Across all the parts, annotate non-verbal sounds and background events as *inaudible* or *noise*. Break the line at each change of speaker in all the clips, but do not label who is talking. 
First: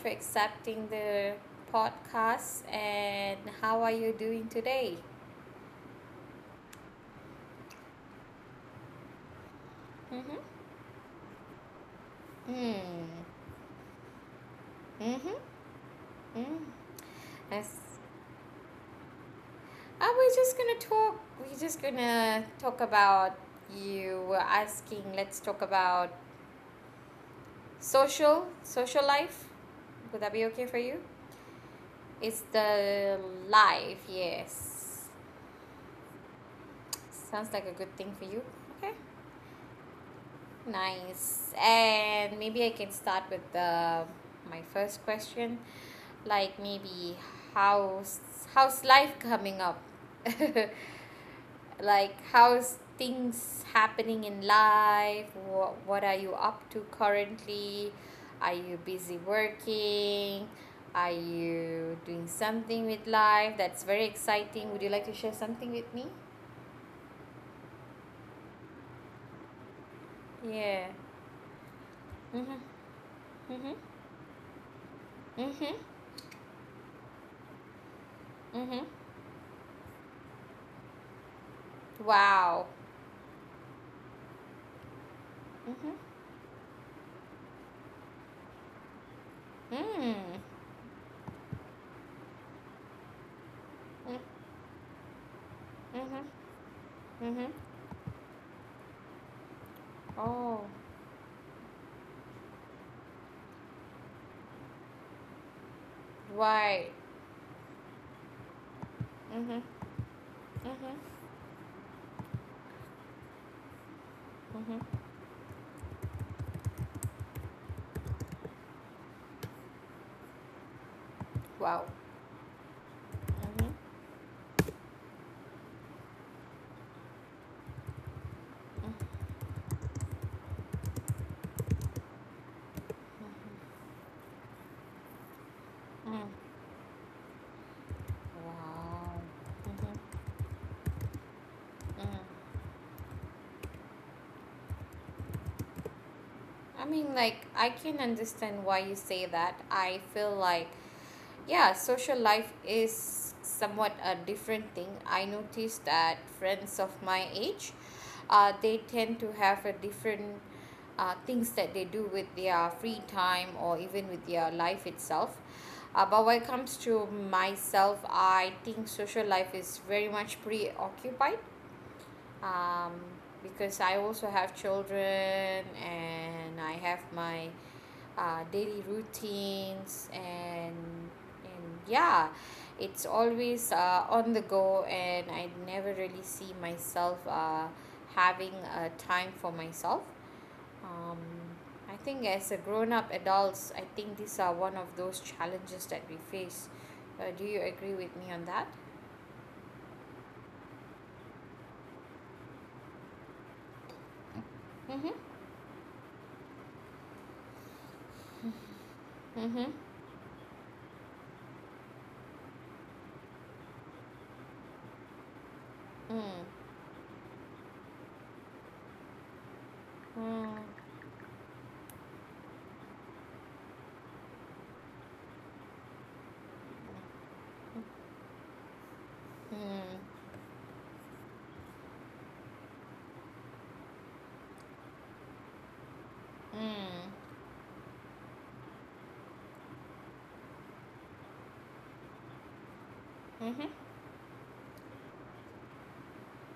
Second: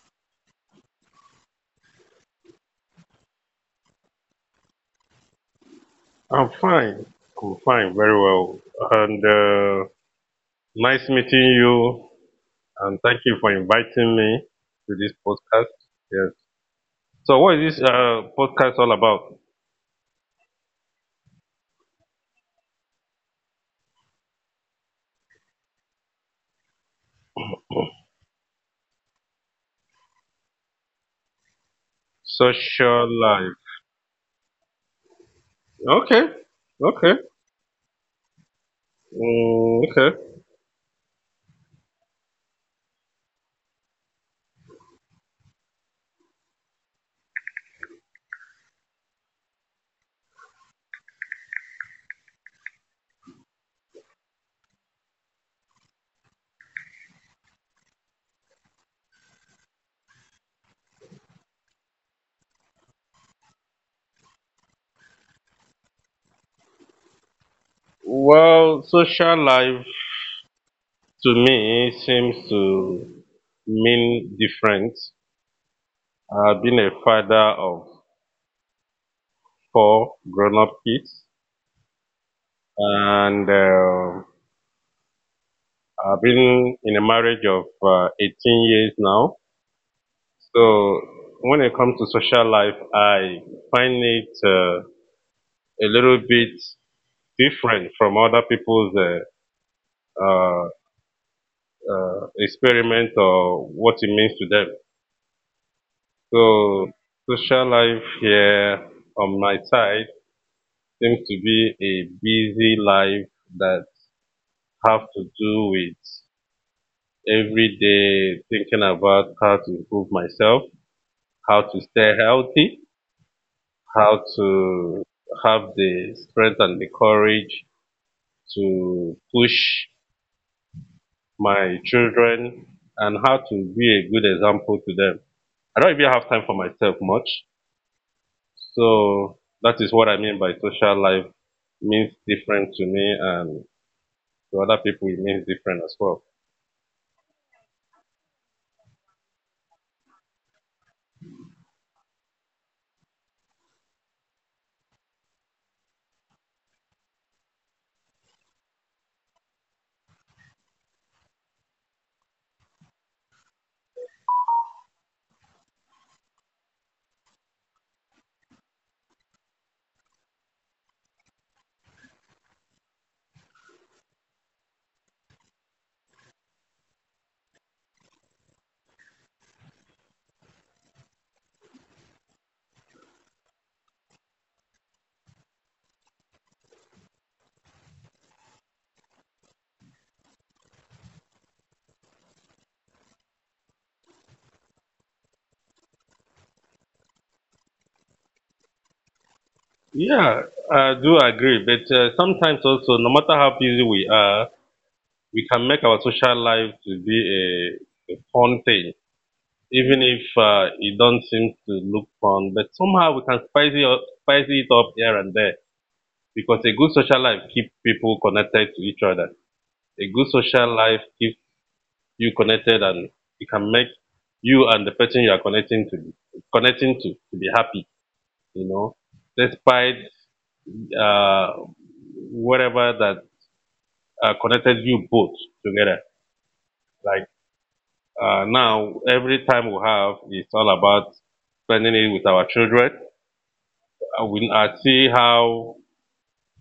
for accepting the podcast. And how are you doing today?
I'm fine. I'm fine, very well. And nice meeting you. And thank
Mm,
you for inviting me to this podcast. Yes.
mm-hmm.
So, what is this podcast all about?
Are we just gonna talk? We're just gonna talk about you were asking. Let's talk about social life. Would that be okay for you? It's
Social
the
life.
life. Yes,
Okay. Okay.
sounds like a good thing for you. Okay.
Mm, okay.
Nice. And maybe I can start with the my first question, like maybe how's how's life coming up? *laughs* Like how's things happening in life? What are you up to currently? Are you busy working? Are you doing something with life that's very exciting? Would you like to share something with me?
Well, social life
Yeah.
to me seems
Mhm.
to
Mhm.
mean different.
Mhm.
I've been a father of
Mhm.
four grown up kids.
Wow.
And
Mhm.
I've been in a marriage of 18 years now.
Mm.
So when it comes to social life, I find
Mm.
it a little
Mhm.
bit
Mhm.
different from other people's uh,
Oh,
experiment or what it means to them. So
right.
social life here on
Mhm.
my
Mhm.
side seems to be a busy life that
Mhm.
have to do with every day thinking about how to improve myself, how to
Wow.
stay healthy,
Mhm.
how to have the strength and the courage to push my children and how to be a good example to them. I don't even have time
Mm.
for myself much.
Wow.
So that is what I
Mhm.
mean by social life means
Mm.
different to me and to other people it means different as well.
I can understand why you say that. I feel like, yeah, social life is somewhat a different thing. I noticed that friends of my age, they tend to have a different things that they do with their free time or even with their life itself. But when it comes to myself, I think social life is very much preoccupied, um, because I also have children and I have my daily routines and yeah, it's always on the go and I never really see myself having a time for myself. Um, I think as a grown up adults, I think these are one of those challenges that we face. Do you agree with me on that?
Yeah, I do agree. But sometimes also, no matter how busy we are,
Mm-hmm.
we can make our social life to be a fun thing
Mm-hmm.
even if it don't seem to look fun, but somehow we can spice it up here and there because
Mm.
a good social life keeps people connected to each other. A good
Mm.
social life keeps you connected and it can make you and the person you are connecting to be happy, you know, despite
Mm.
uh, whatever that connected you both together.
Mm.
Like now, every time we have, it's all about spending it with our children.
Mhm.
I see how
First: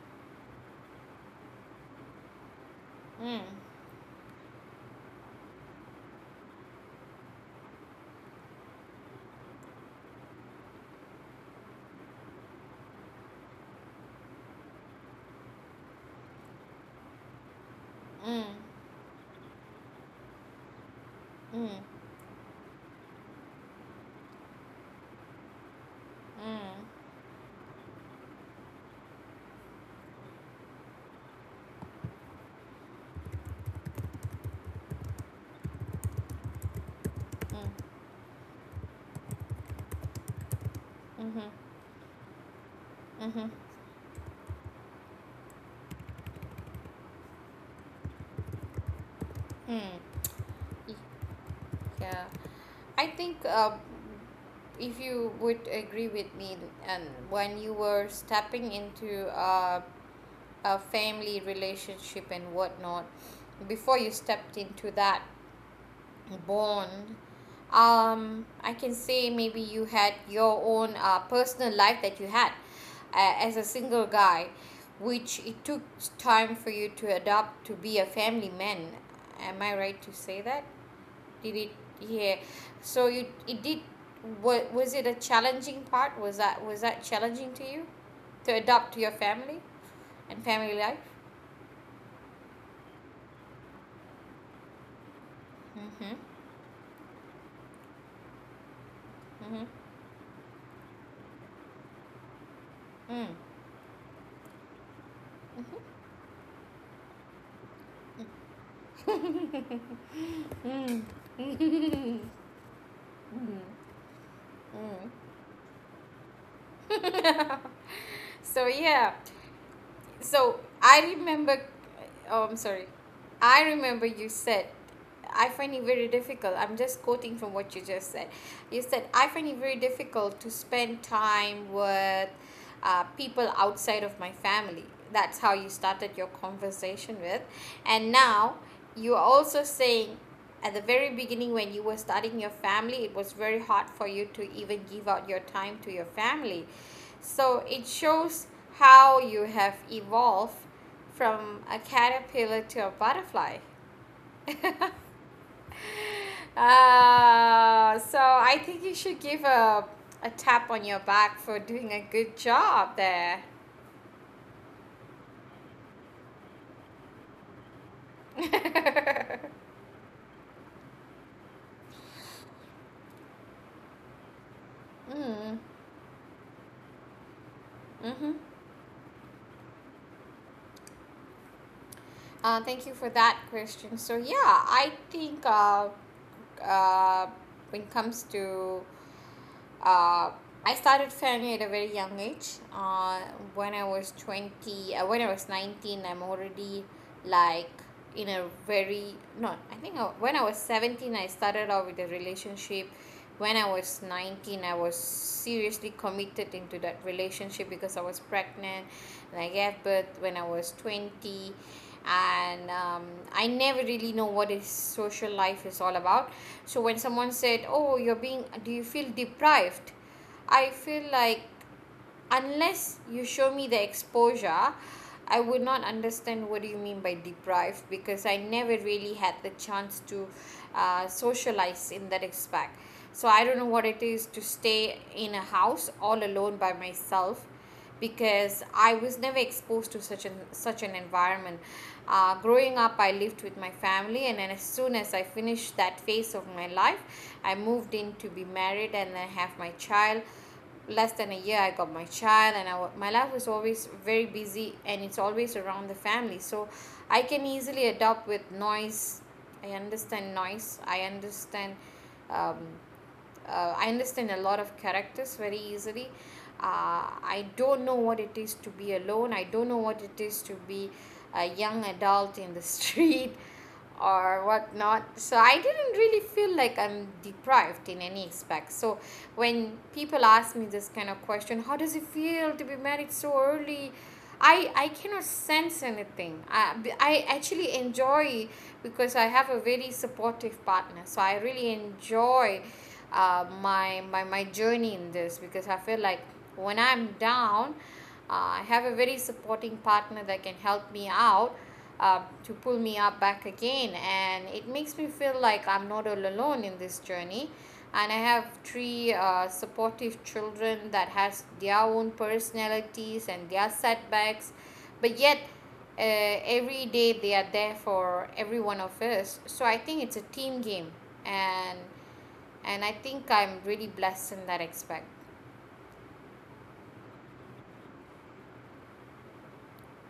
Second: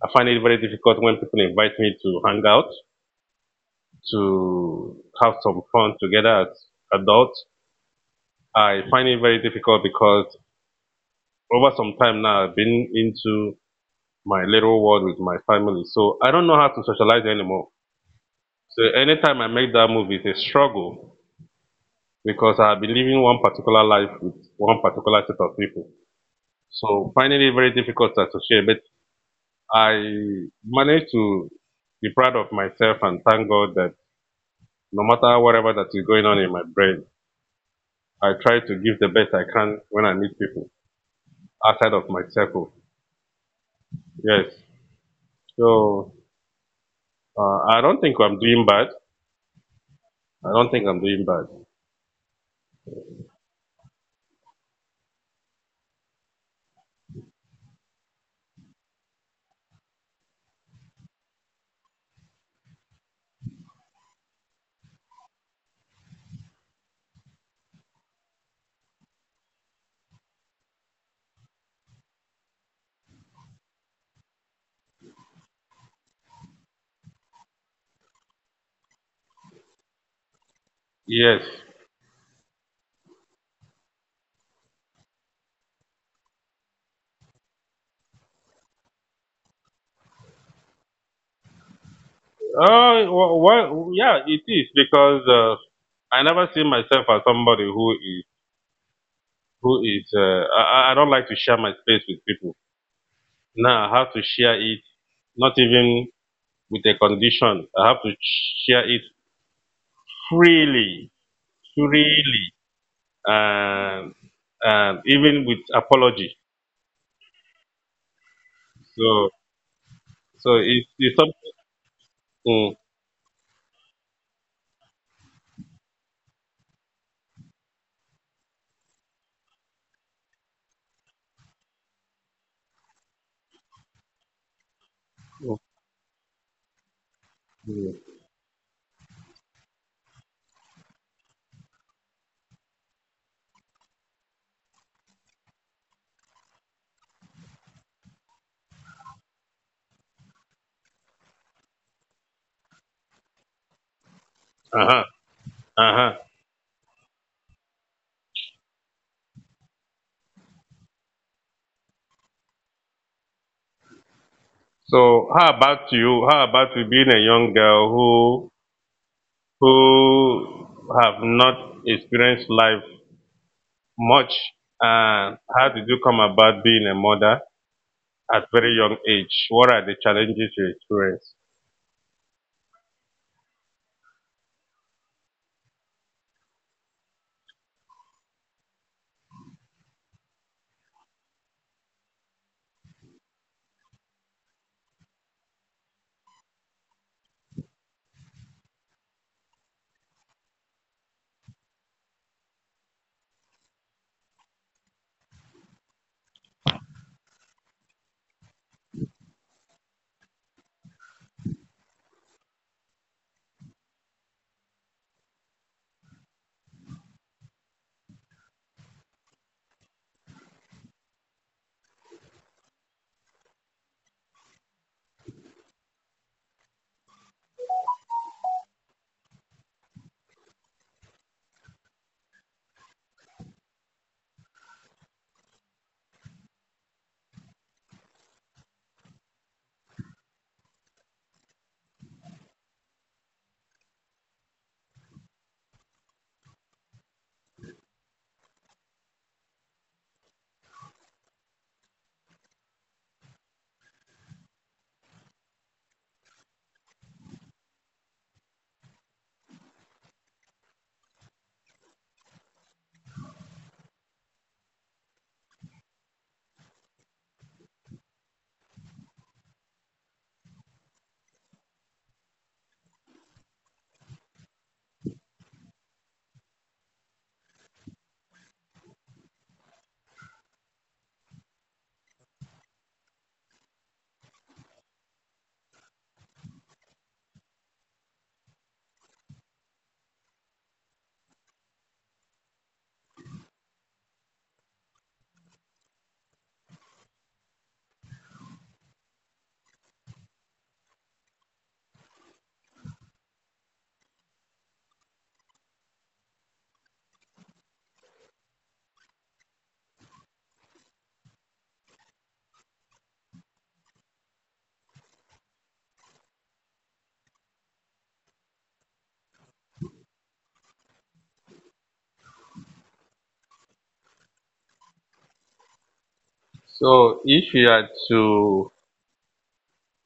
I find it very difficult when people invite me to hang out,
Mm.
to have some fun together as adults. I find it very difficult because over some time now I've been into my little world with my family. So I don't know how to socialize anymore.
Mm.
So anytime I make that move it's a struggle
Mm. Mm.
because I've been living one particular life with one particular set of people. So finding it very difficult to associate. But I managed to be proud of myself and thank God that no matter whatever that is going on in my brain,
Mm.
I try to give the best I can when I meet people
Mhm.
outside of my circle.
Mhm.
Yes. So I don't think I'm doing bad.
Mm.
I don't think I'm doing bad.
Yeah. I think if you would agree with me, and when you were stepping into a family relationship and whatnot, before you stepped into that bond, I can say maybe you had your own personal life that you had as a single guy, which it took time for you to adopt to be a family man. Am I right to say that?
Yes.
Did it, yeah, so you it did, wa- was it a challenging part was that challenging to you to adopt to your family and family life?
Yeah, it is because
Mm-hmm.
I never see myself as somebody who is
Mm-hmm.
who is. I don't like to share my space with people.
Mm.
Now I have to share it. Not even with a condition. I have to share it freely, freely, and
Mm.
even with apology.
*laughs* So yeah,
So so
so
it's it's
I
something.
remember, oh, I'm
Mm,
sorry. I remember you said, I find it very difficult. I'm just quoting from what you just said. You said, I find it very difficult to spend time with people outside of my family. That's how you started your conversation with. And
mm,
now you're also saying, at the very beginning, when you were starting your family, it was very hard for you to even give out your time to your family. So it shows how you have evolved from a caterpillar to a butterfly.
uh-huh,
*laughs*
uh-huh.
So I think you should give a tap on your back for doing a good job there.
So how about you? How about you being a young girl
*laughs*
who
Mm,
who have not experienced life much? And
mm-hmm.
how did you come about being a mother at very young age? What are the challenges you experience?
Thank you for that question. So yeah, I think uh, when it comes to, uh, I started family at a very young age. When I was 20, when I was 19, I'm already like in a very, no, I think when I was 17, I started out with a relationship. When I was 19, I was seriously committed into that relationship because I was pregnant and I gave birth when I was 20. And I never really know what his social life is all about. So when someone said, oh, you're being do you feel deprived? I feel like, unless you show me the exposure, I would not understand what do you mean by deprived, because I never really had the chance to socialize in that aspect. So I don't know what it is to stay in a house all alone by myself, because I was never exposed to such an environment. Growing up, I lived with my family, and then as soon as I finished that phase of my life, I moved in to be married and then have my child. Less than a year I got my child, and my life was always very busy and it's always around the family. So I can easily adapt with noise. I understand noise. I understand, um, I understand a lot of characters very easily. I don't know what it is to be alone. I don't know what it is to be a young adult in the *laughs* street or whatnot. So I didn't really feel like I'm deprived in any aspect. So when people ask me this kind of question, how does it feel to be married so early? I cannot sense anything. I actually enjoy, because I have a very supportive partner. So I really enjoy my my journey in this, because I feel like when I'm down, I have a very supporting partner that can help me out to pull me up back again. And it makes me feel like I'm not all alone in this journey. And I have 3 supportive children that has their own personalities and their setbacks, but yet every day they are there for every one of us. So I think it's a team game, and and I think I'm really blessed in that aspect.
So if you are to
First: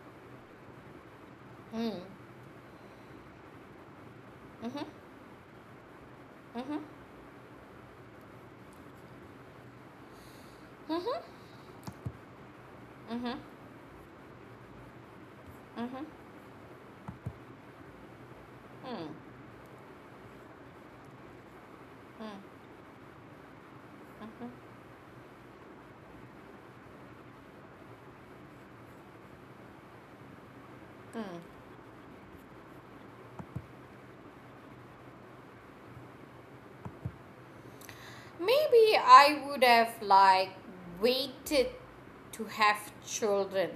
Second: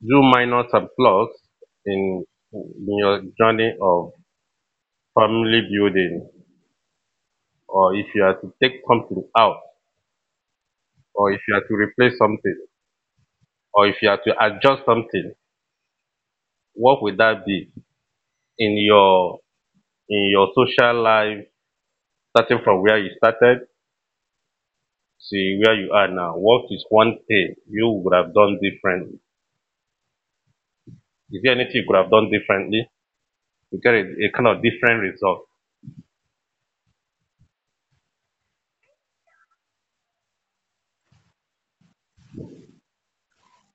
do minor subplots
Mm.
in in your journey of
Mm-hmm.
family building,
Mm-hmm.
or if you are to take something out,
Mm-hmm.
or if you are to replace something,
Mm-hmm. Mm-hmm.
or if you are to adjust something,
Mm-hmm.
what would that be in your in your social life, starting from where you started
Mm-hmm.
to where you are now? What is one thing you would have done differently? Is there anything you could have done differently to get a kind of different result?
Maybe I would have like waited to have children,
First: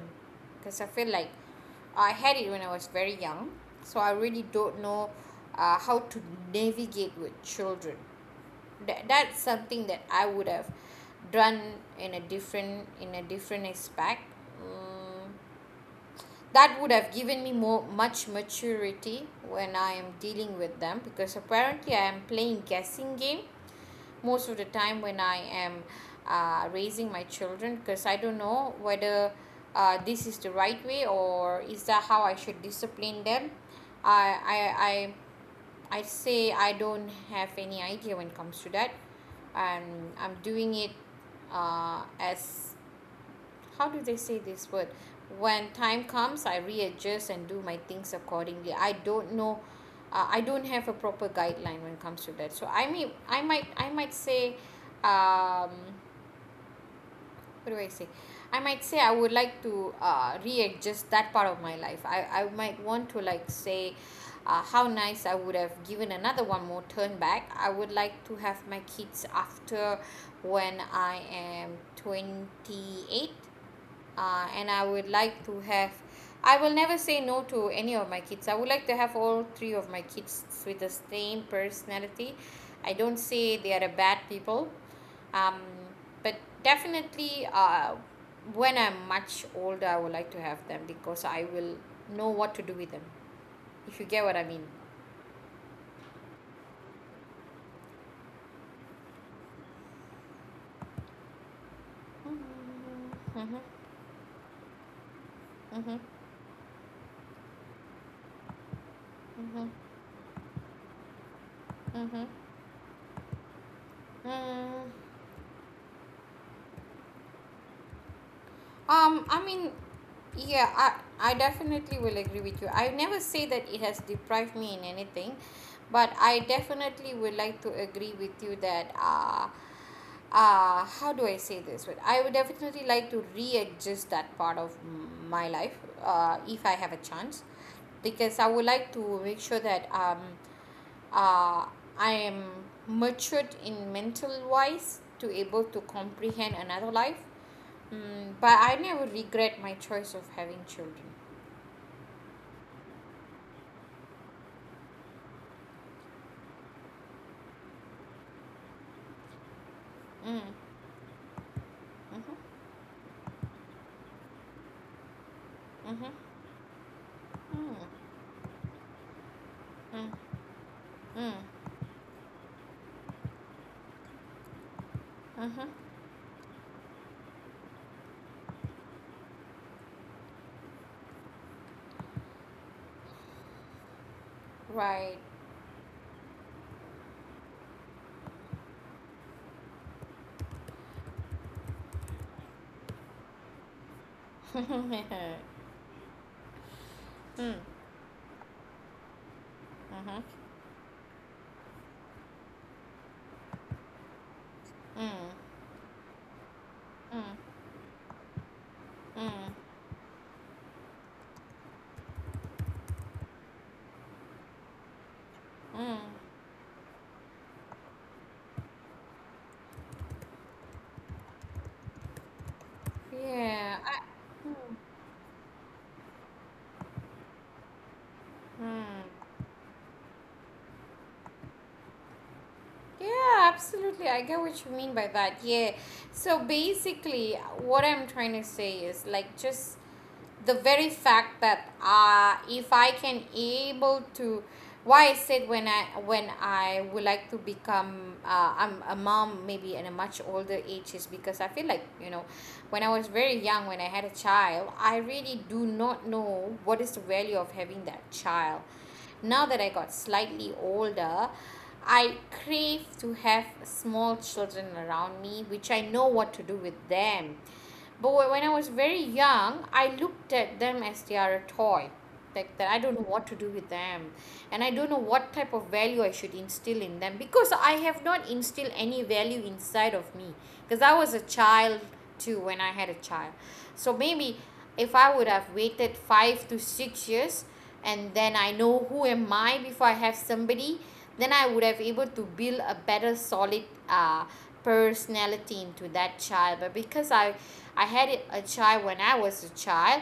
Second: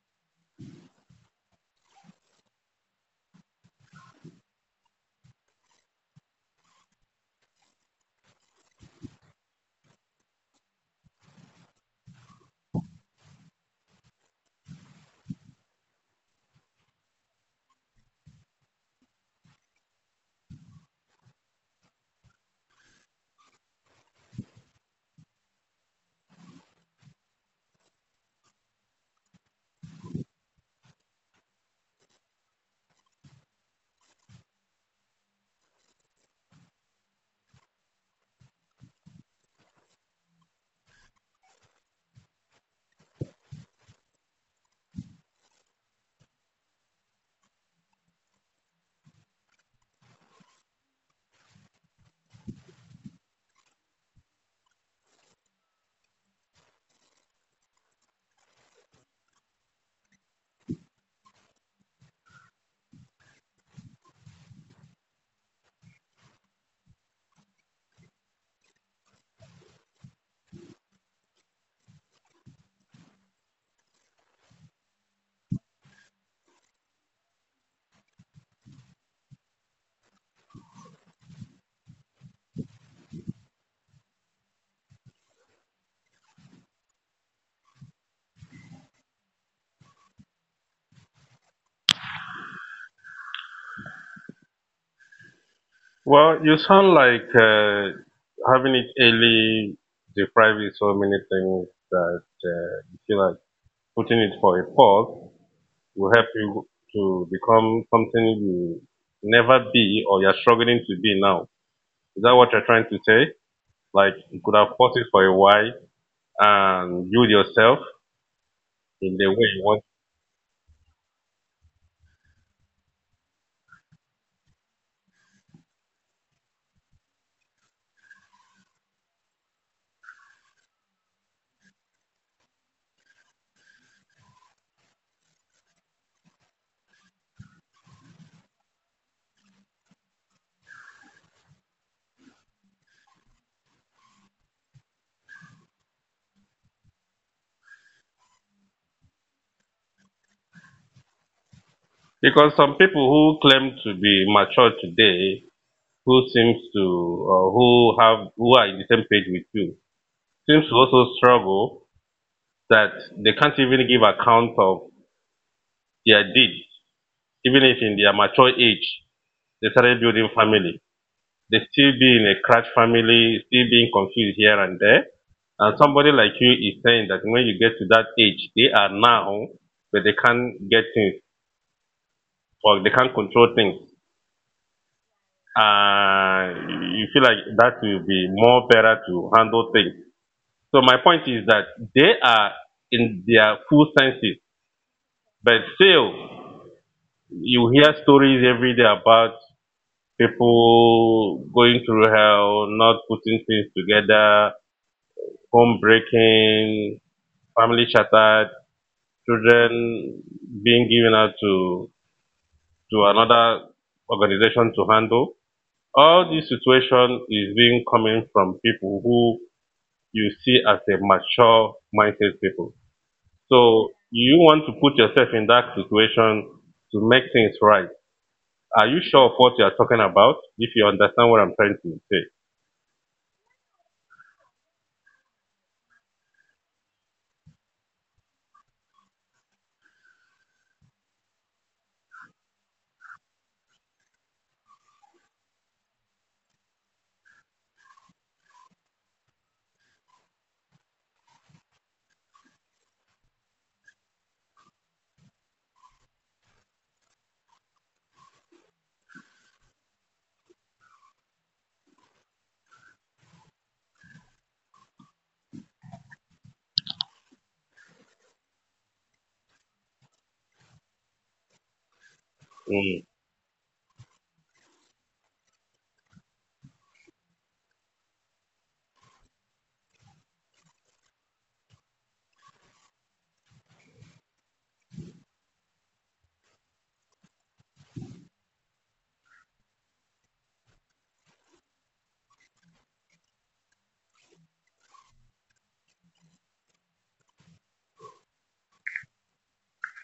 because I feel like I had it when I was very young, so I really don't know how to navigate with children. That's something that I would have done in a different, in a different aspect. Mm, that would have given me more much maturity when I am dealing with them, because apparently I am playing guessing game most of the time when I am raising my children, because I don't know whether this is the right way or is that how I should discipline them. i i i, I say I don't have any idea when it comes to that, and I'm doing it, as how do they say this word, when time comes I readjust and do my things accordingly. I don't know, I don't have a proper guideline when it comes to that. So I mean, I might say, um what do I say I might say I would like to readjust that part of my life. I might want to like say, how nice, I would have given another one more turn back. I would like to have my kids after when I am 28, and I would like to have, I will never say no to any of my kids. I would like to have all three of my kids with the same personality. I don't say they are a bad people, um, but definitely, when I'm much older, I would like to have them, because I will know what to do with them. If you get what I mean.
Well, you sound like having it early deprives you so many things that you feel like putting it for a pause
Mm-hmm.
will help you to become something you never be or you're struggling to be now. Is
Mm-hmm.
that what you're trying to say? Like you could have
Mm.
paused it for a while and build yourself in
Um,
the way
I
you
mean,
want.
yeah, I definitely will agree with you. I never say that it has deprived me in anything, but I definitely would like to agree with you that, how do I say this? But I would definitely like to readjust that part of my life if I have a chance, because I would like to make sure that uh, I am matured in mental wise to able to comprehend another life. Mm, but I never regret my choice of having children.
Because some people who claim to be mature today, who seems to, or who have, who are in the same page with you,
Mm,
seems to also struggle
mhm,
that they can't even give account of
mhm,
their deeds, even if in
mm,
their mature age they started
mm,
building family.
mm,
They still be in a crash family, still being confused here and there.
mhm.
And somebody like you is saying that when you get to that age, they are now, but they can't get things or they can't control things.
Right.
Uh, you feel like that will be more better to handle things. So my point is that they are in their full senses,
*laughs* Mm,
but still
mhm.
you hear stories every day about people going through hell, not putting things together, home breaking, family shattered, children being given out to another organization to handle. All this situation is being coming from people who you see as a mature mindset people.
Yeah.
So you want to put yourself in that situation to make things right. Are you
Mm.
sure of what you are talking about? If you understand what I'm trying to say.
Yeah, absolutely. I get what you mean by that. Yeah. So basically, what I'm trying to say is like just the very fact that if I can able to why I said when I would like to become, I'm a mom maybe in a much older age, is because I feel like, you know, when I was very young when I had a child, I really do not know what is the value of having that child. Now that I got slightly older, I crave to have small children around me, which I know what to do with them. But when I was very young, I looked at them as they are a toy. Like that, I don't
Mm,
know what to do with them, and I don't know what type of value I should instill in them, because I have not instilled any value inside of me. Because I was a child too when I had a child, so maybe if I would have waited 5 to 6 years, and then I know who am I before I have somebody, then I would have able to build a better solid uh, personality into that child. But because I had a child when I was a child,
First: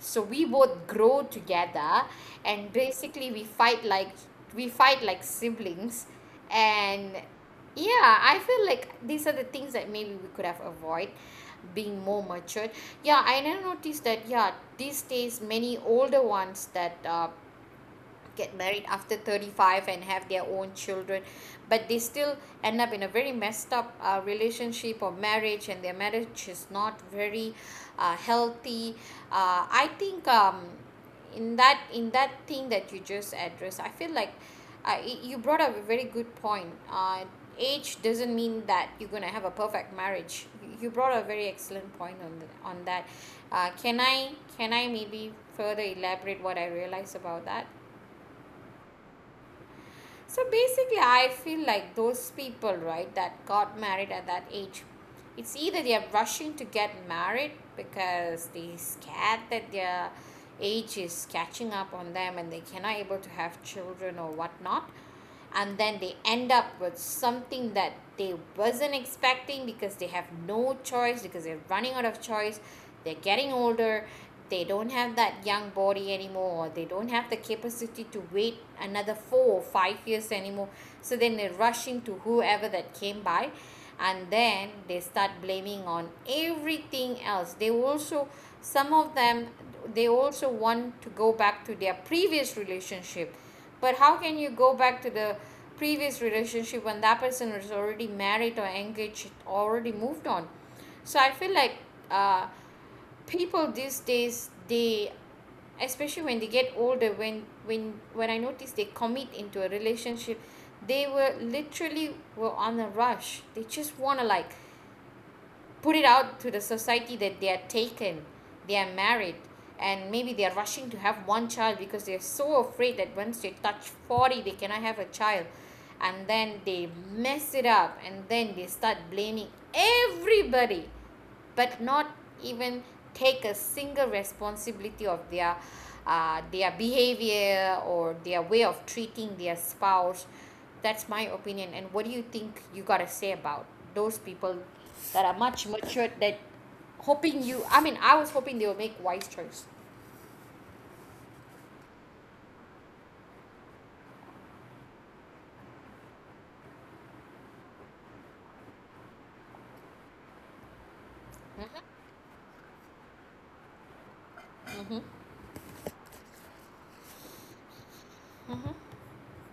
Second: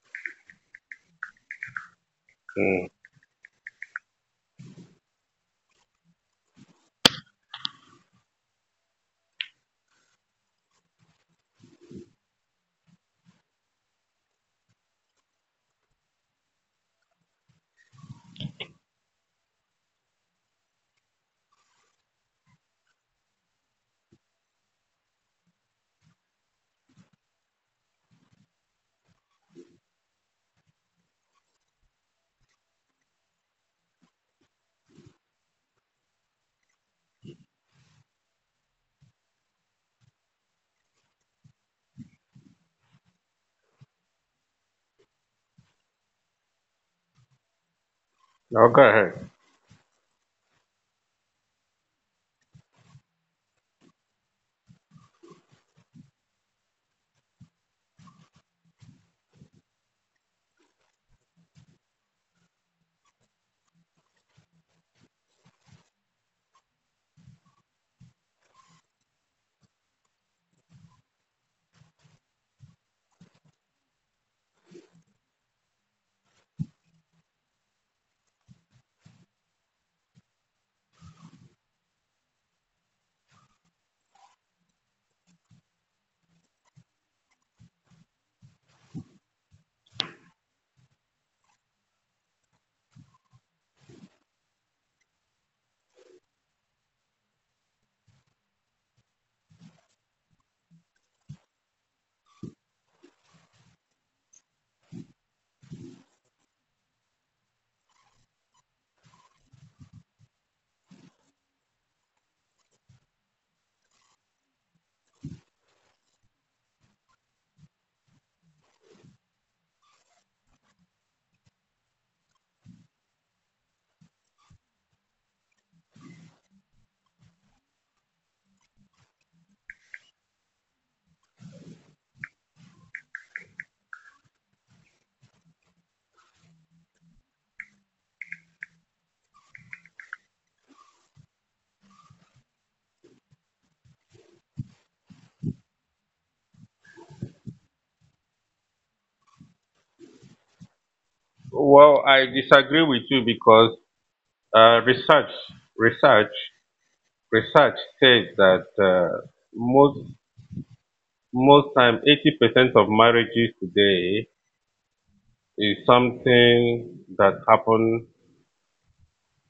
so we both grow together and
mm.
basically we fight like, we fight like siblings. And yeah, I feel like these are the things that maybe we could have avoid being more matured. Yeah, I never noticed that. Yeah, these days many older ones that get married after 35 and have their own children, but they still end up in a very messed up relationship or marriage, and their marriage is not very healthy. Uh, I think, in that thing that you just addressed, I feel like you brought up a very good point. Uh, age doesn't mean that you're going to have a perfect marriage. You brought a very excellent point on, the, on that. Uh, can I, can I maybe further elaborate what I realized about that?
Now,
So basically, I feel like those people, right, that got married at that age, it's either they're rushing to get married because they scared that their age is catching up on them and they cannot able to have children or whatnot, and then they end up with something that they wasn't expecting because they have no choice, because they're running out of choice, they're getting older, they don't have that young body anymore, or they don't have the capacity to wait another 4 or 5 years anymore. So then they're rushing to whoever that came by, and then they start blaming on everything else. They also, some of them, they also want to go back to their previous relationship. But how can you go back to the previous relationship when that person is already married or engaged, already moved on? So I feel like uh, people these days, they, especially when they get older, when I notice they commit into a relationship, they were literally were on a rush. They just want to like put it out to the society that they are taken, they are married, and maybe they are rushing to have one child because they are so afraid that once they touch 40, they cannot have a child. And then they mess it up and then they start blaming everybody but not even take a single responsibility of their behavior or their way of treating their spouse. That's my opinion. And what do you think you got to say about those people that are much matured that, hoping you, I mean, I was hoping they will make wise choice.
well, I disagree with you because uh, research, research, research says that most most time, 80% of marriages today is something that happen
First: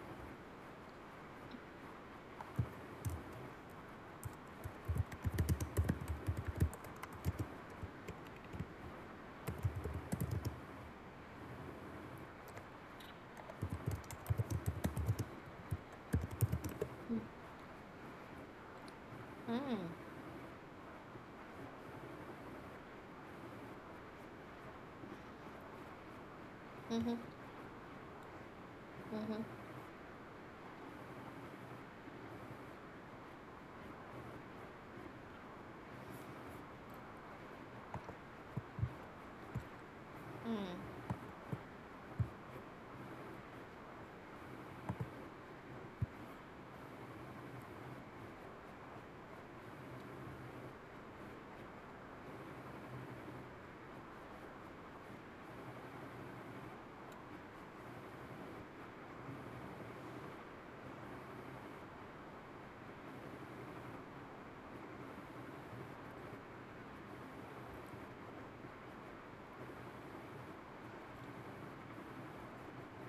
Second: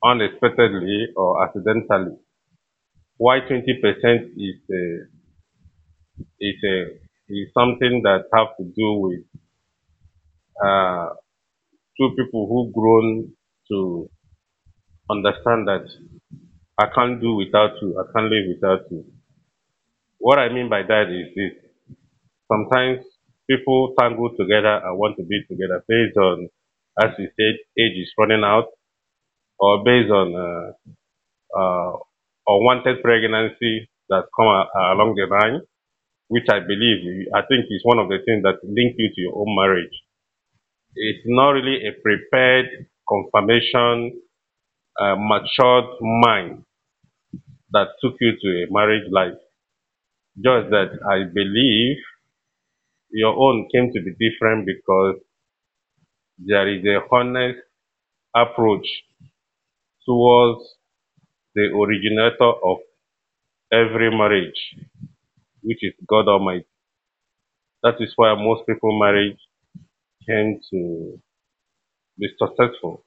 unexpectedly or accidentally. Why 20% is a, is something that have to do with uh, two people who grown to understand that I can't do without you, I can't live without you. What I mean by that is this sometimes people tangle together and want to be together based on, as you
Hmm.
said, age is running out, or based on uh, unwanted pregnancy that along the line, which I believe, I think is one of the things that link you to your own marriage. It's not really a prepared confirmation, matured mind that took you to a marriage life. Just that I believe your own came to be different because there is a honest approach towards the originator of every marriage, which is God Almighty. That is why most people marriage came to be successful.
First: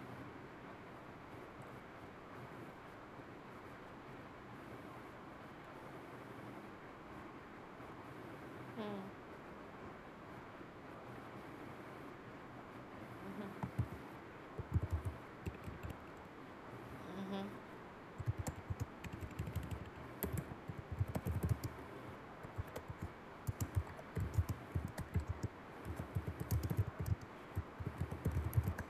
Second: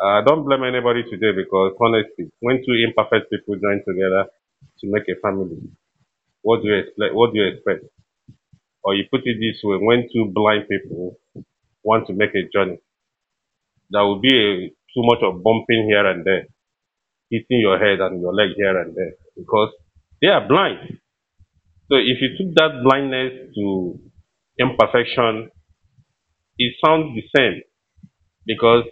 I don't blame anybody today because honestly, when two imperfect people join together to make a family, what do you expect? What do you expect? Or you put it this way, when two blind people want to make a journey, there will be too much of bumping here and there, hitting your head and your leg here and there because they are blind. So if you took that blindness to imperfection, it sounds the same because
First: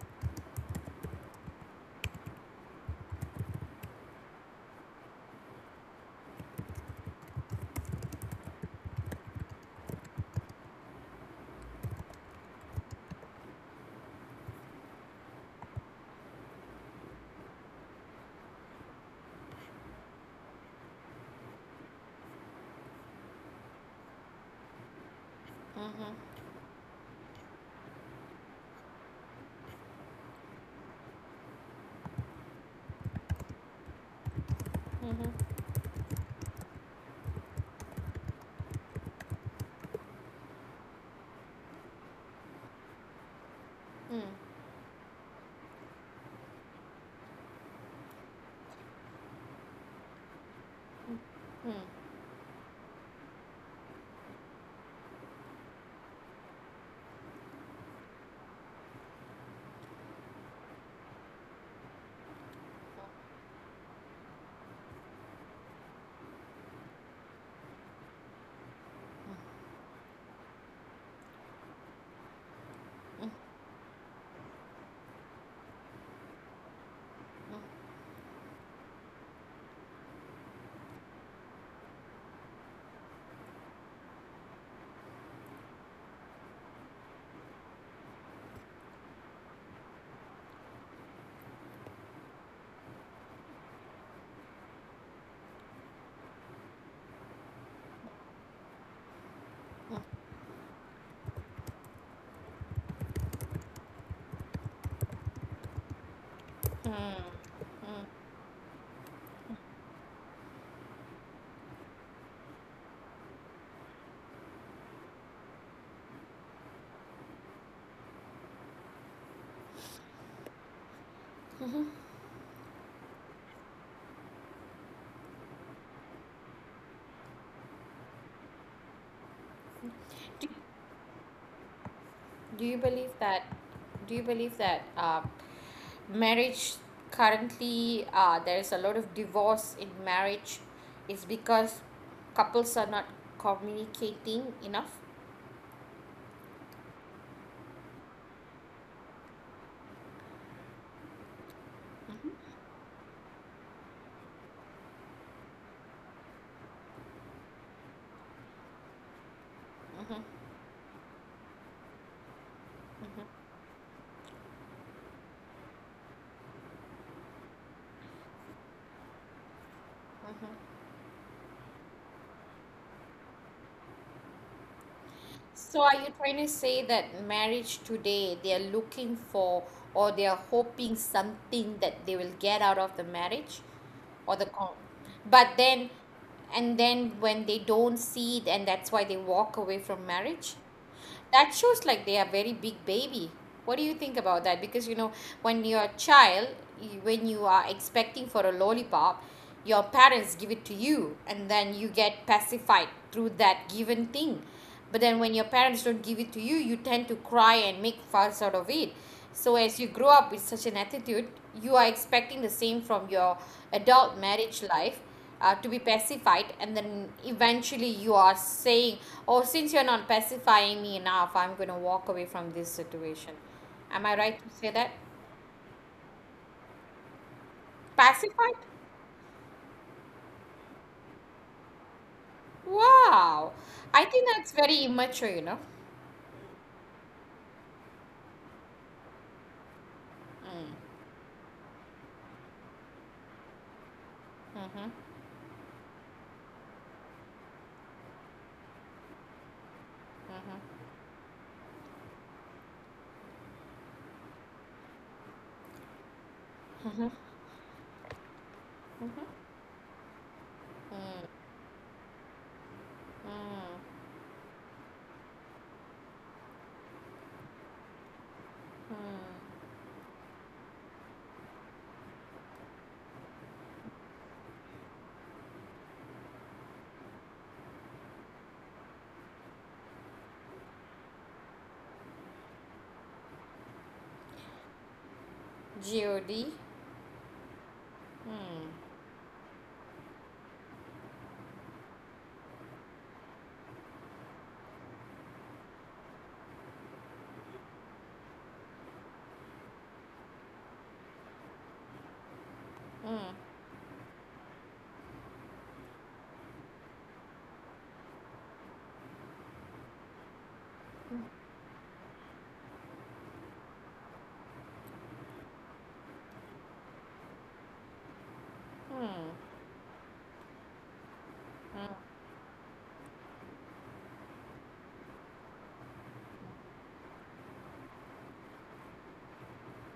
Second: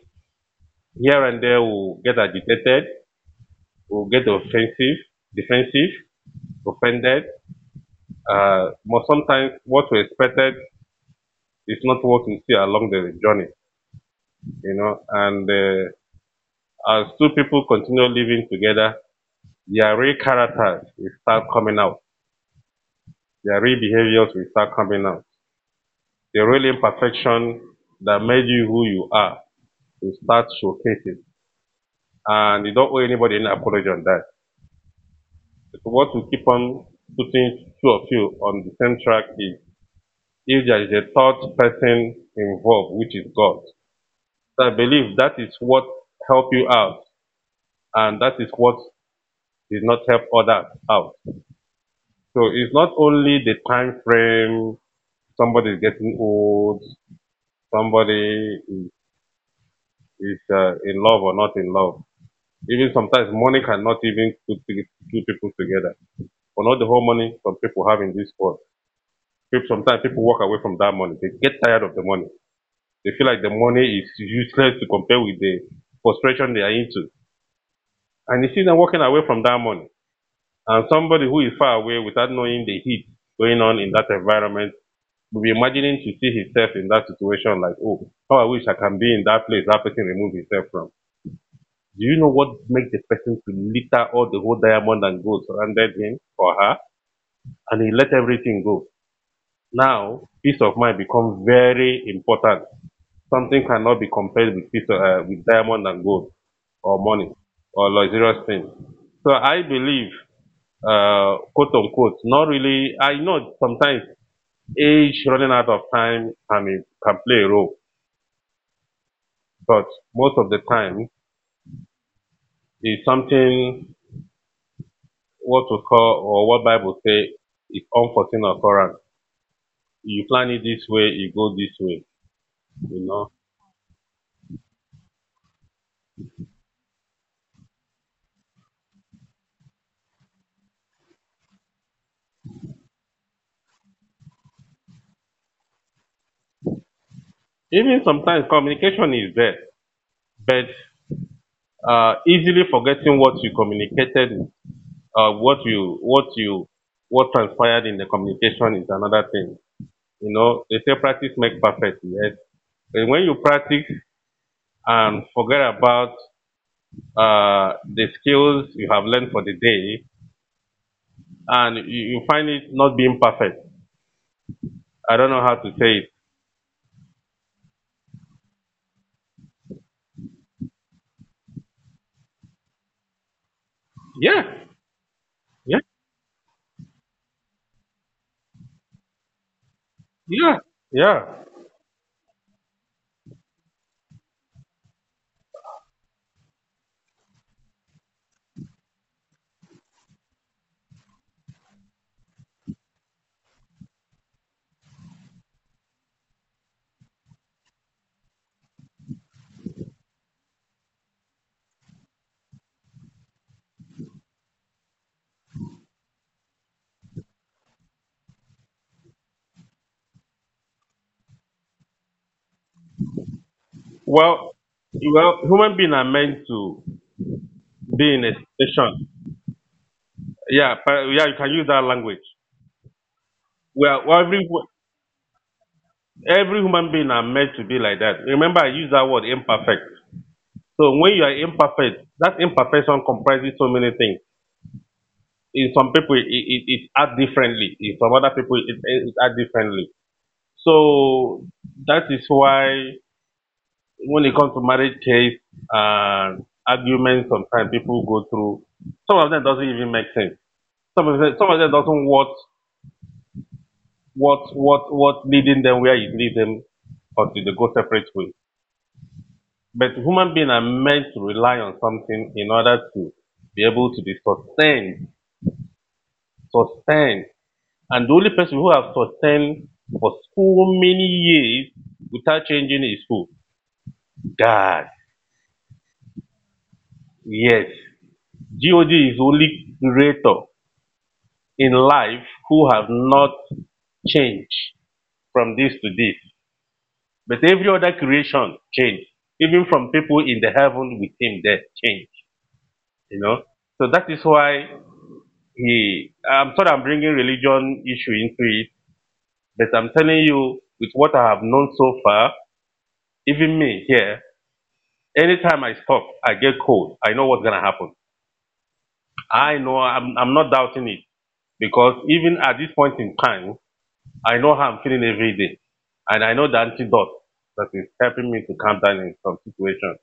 here and there we'll get agitated, we'll get offensive, defensive, offended. But sometimes what we expected is not what we see along the journey, And as two people continue living together, their real characters will start coming out. Their real behaviors will start coming out. The real imperfection that made you who you are will start showcasing. And you don't owe anybody any apology on that.
Hmm.
So what will keep on putting two of you on the same track is if there is a third person involved, which is God.
Hmm.
So I believe that is what help you out, and that is what did not help others out. So it's not only the time frame, somebody is getting old, somebody is in love or not in love. Even sometimes money cannot even put two people together. But not the whole money some people have in this world. Sometimes people walk away from that money. They get tired of the money. They feel like the money is useless to compare with the frustration they are into. And you see them walking away from that money. And somebody who is far away without knowing the heat going on in that environment will be imagining to see himself in that situation like, oh, how I wish I can be in that place that person removed himself from. Do you know what makes the person to litter all the whole diamond and gold surrounded him or her? And he let everything go. Now, peace of mind become very important. Something cannot be compared with peace, with diamond and gold or money or luxurious things. So I believe, quote unquote, not really. I know sometimes age running out of time can play a role, but most of the time it's something what we call or what Bible say is unforeseen occurrence. You plan it this way, you go this way.
Do you
You
believe
know,
that? Do you believe that marriage currently, there is a lot of divorce in marriage, is because couples are not communicating enough?
even sometimes communication is there, but easily forgetting what you communicated, uh, what you what you what transpired in the communication is another thing. You know, they say practice make perfect. Yes, but when you practice and forget about the skills you have learned for the day, and you find it not being perfect. I don't know how to
So
say
are
it.
you trying to say that marriage today they are looking for, or they are hoping something that they will get out of the marriage, or the
Yeah,
con, but
yeah,
then, and then when they don't see it, and that's why they walk away from
yeah,
marriage?
yeah.
That shows like they are very big baby. What do you think about that? Because you know, when you're a child, you- when you are expecting for a lollipop, your parents give it to you and then you get pacified through that given thing. But then when your parents don't give it to you, you tend to cry and make fuss out of it. So as you grow up with such an attitude, you are expecting the same from your adult marriage life, to be pacified, and then eventually you are saying, oh, since you're not pacifying me enough, I'm going to walk away from this situation. Am I right
Well,
to say that?
well, human beings are meant to be in a
Pacified.
station. Yeah, but yeah, you can use that language.
Wow.
Well,
I
well,
think
every
that's very immature, you know.
every human being are meant to be like that. Remember, I use that word imperfect. So when you are imperfect, that imperfection comprises so many things.
Mm-hmm.
In some people, it act differently. In some other people, it act differently. So that is why. When it comes to marriage case and arguments, sometimes people go through. Some of them doesn't even make sense. Some of them doesn't what what leading them where you lead them until they go separate ways. But human beings are meant to rely on something in order to be able to be sustained. And the only person who have sustained for so many years without changing is who? God.
God.
Yes.
Mm.
God is the only creator in life who have not changed from this to this. But every other creation changed. Even from people in the heaven with him, they changed, you know. So that is why he, I'm sorry I'm bringing religion issue into it, but I'm telling you with what I have known so far, even me here, anytime I stop, I get cold. I know what's going to happen. I know I'm not doubting it because even at this point in time, I know how I'm feeling every day. And I know the antidote that is helping me to calm down in some situations.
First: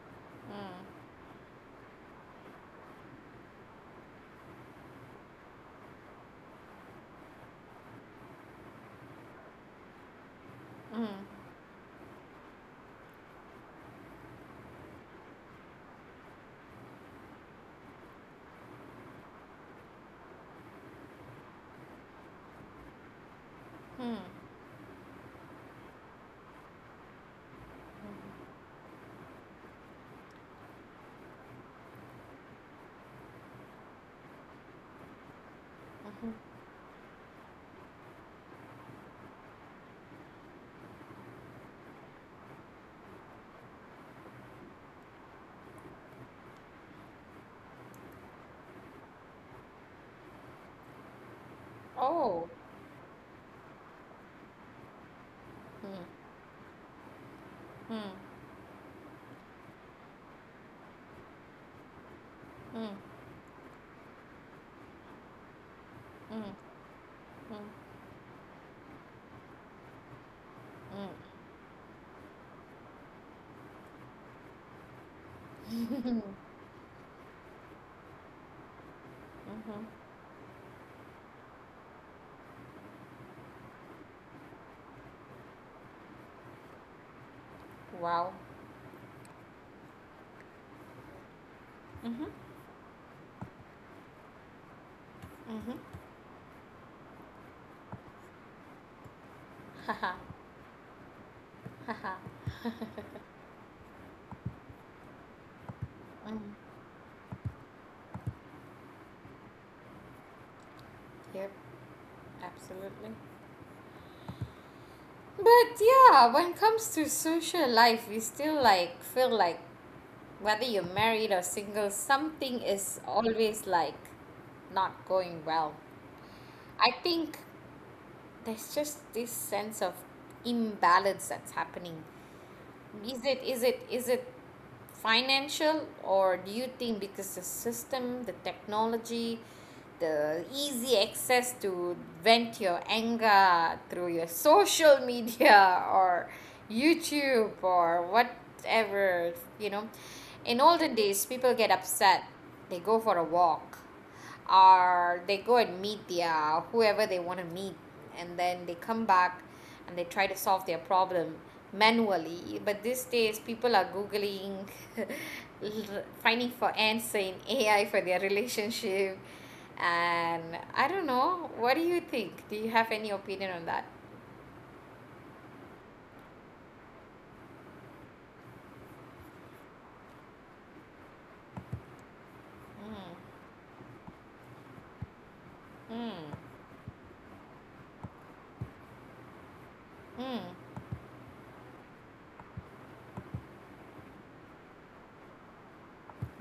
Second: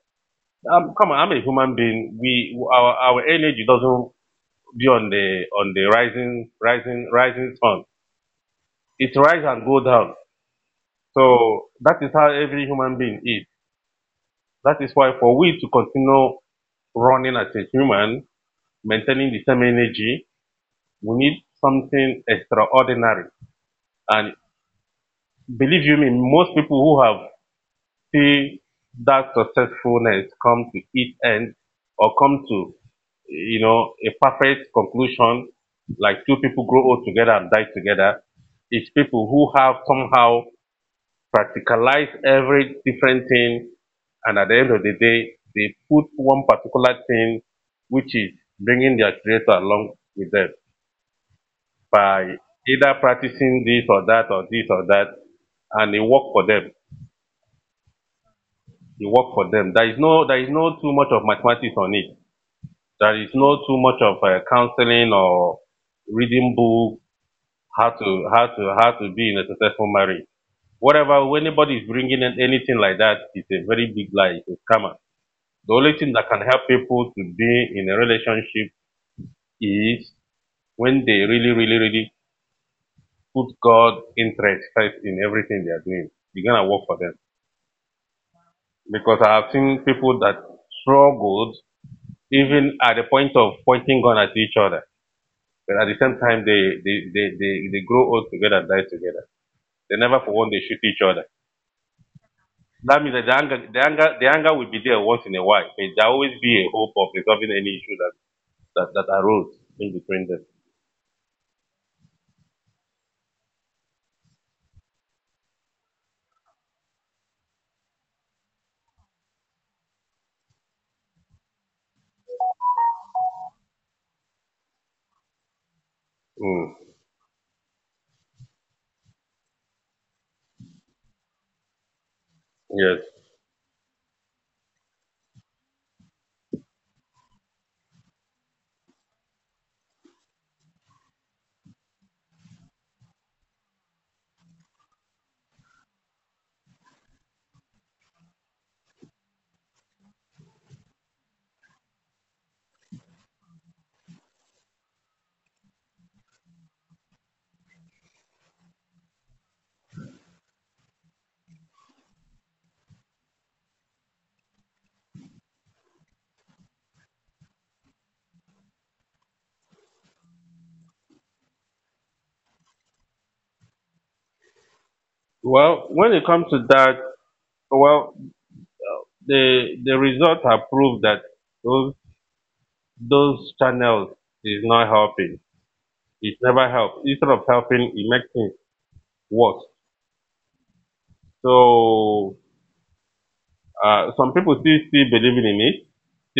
Come on, I'm a human being. We our energy doesn't be on the rising sun. It rise and go down. So that is how every human being is. That is why for we to continue running as a human, maintaining the same energy, we need something extraordinary. And
Hmm.
believe you me, most people who have see that successfulness come to its end or come to, you know, a perfect conclusion like two people grow old together and die together is people who have somehow practicalized every different thing, and at the end of the day they put one particular thing, which is bringing their creator along with them by
Oh.
either practicing this or that or this or that, and it
Hmm.
worked for them.
Hmm.
The work for them. There is no too much of mathematics on it.
Hmm.
There is no too much of counseling or reading book
Hmm.
how to how to be in a successful marriage. Whatever when anybody is bringing in anything like that, it's a very big lie. It's a scammer. The only thing that can help people to be in a relationship
Mm-hmm.
is when they really put God interest first in everything they are doing. You're gonna work for them
Wow.
because I have seen people that struggled
Mm-hmm.
even at the point of pointing gun at each other. But
Mm-hmm.
at the same time, they grow old together and die together. They
*laughs* Haha.
never for one they shoot each other.
Haha.
That means that the anger will be there once in a while, but there will always
Mm.
be a hope of resolving any issue that that arose in between them.
Yep. Absolutely. But yeah, when it comes to social life, we still like feel like whether you're married or single, something is always like not going well.
Mm,
I think there's just this sense of imbalance that's happening.
yes.
Is it financial, or do you think because the system, the technology, the easy access to vent your anger through your social *laughs* media or YouTube or whatever, you know. In olden days people get upset, they go for a walk or they go and meet their whoever they want to meet and then they come back and they try to solve their problem manually. But these days people are googling, finding for answer in ai for their relationship, and I don't know, what do you think? Do you have any opinion on that?
Well, when it comes to that, well, the results have proved that those those channels is not helping. It never helps. Instead of helping, it makes things worse.
Mm.
So some people still believing in it,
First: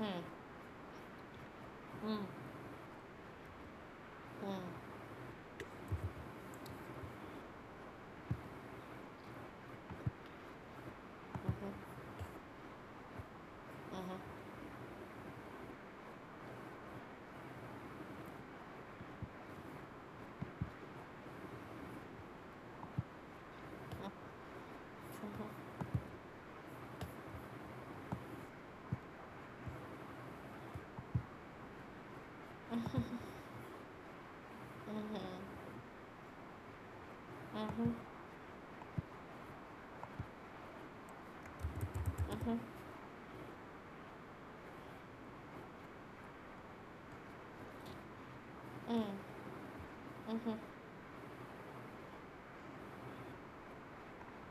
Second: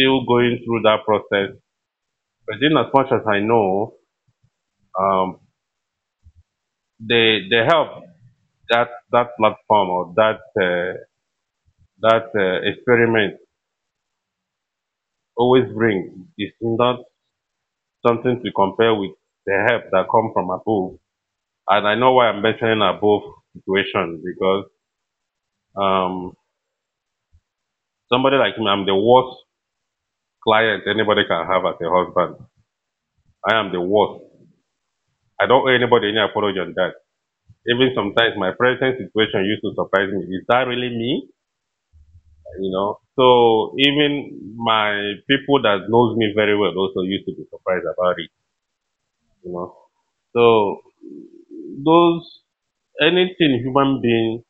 Mm.
going through that process.
Mm.
But in as much as I know, um, they help that platform or that that experiment always bring. It's not something to compare with the help that come from above. And I know why I'm mentioning above situation because um, somebody like me, I'm the worst client anybody can have as a husband. I am the worst. I don't owe anybody any apology on that. Even sometimes my present situation used to surprise me. Is that really me? You know. So even my people that knows me very well also used to be surprised about it. You know. So those anything human being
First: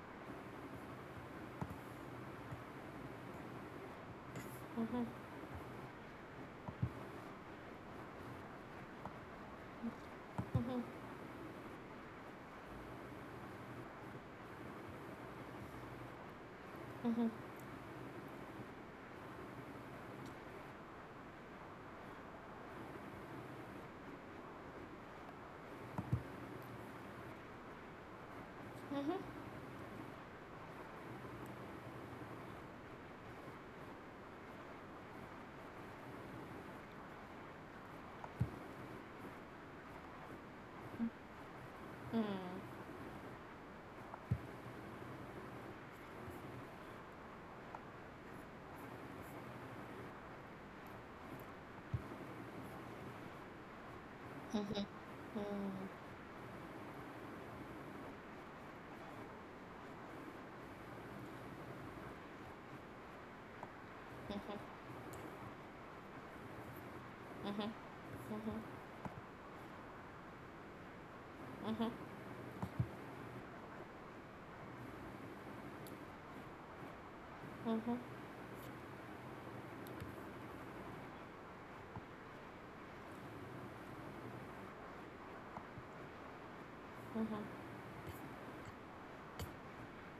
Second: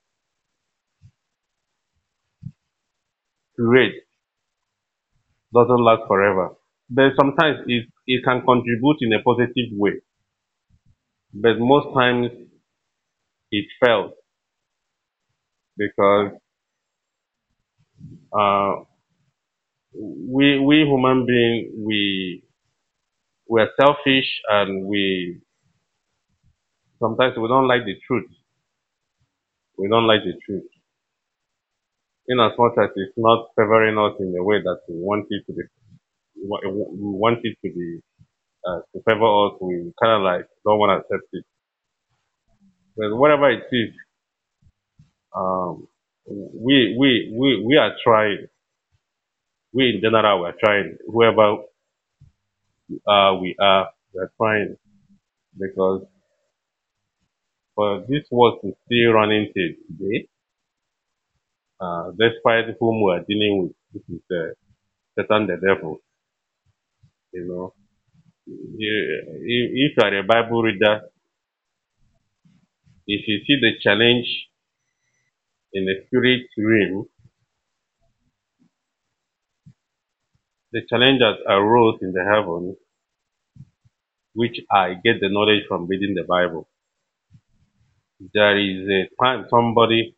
create doesn't last forever. But sometimes it can contribute in a positive way. But most times it fails because
Mhm. Mhm.
uh, we we human being we are selfish and we sometimes we don't like the truth.
Mhm.
We don't like the truth. In as much as it's not favoring us in the way that we want it to be, we want it to be, to favor us, we kind of like don't want to accept it. But whatever it is, um, we are trying. We in general, we are trying. Whoever we are
Mhm. Mhm. Mhm. Mhm. Mhm.
trying
Mhm. Mhm.
because for this world to still running till today, despite whom we are dealing with, this is Satan the devil, you know you, if you are a Bible reader, if you see the challenge in the spirit realm, the challenge that arose in the heaven, which I get the knowledge from reading the Bible. There is a time somebody,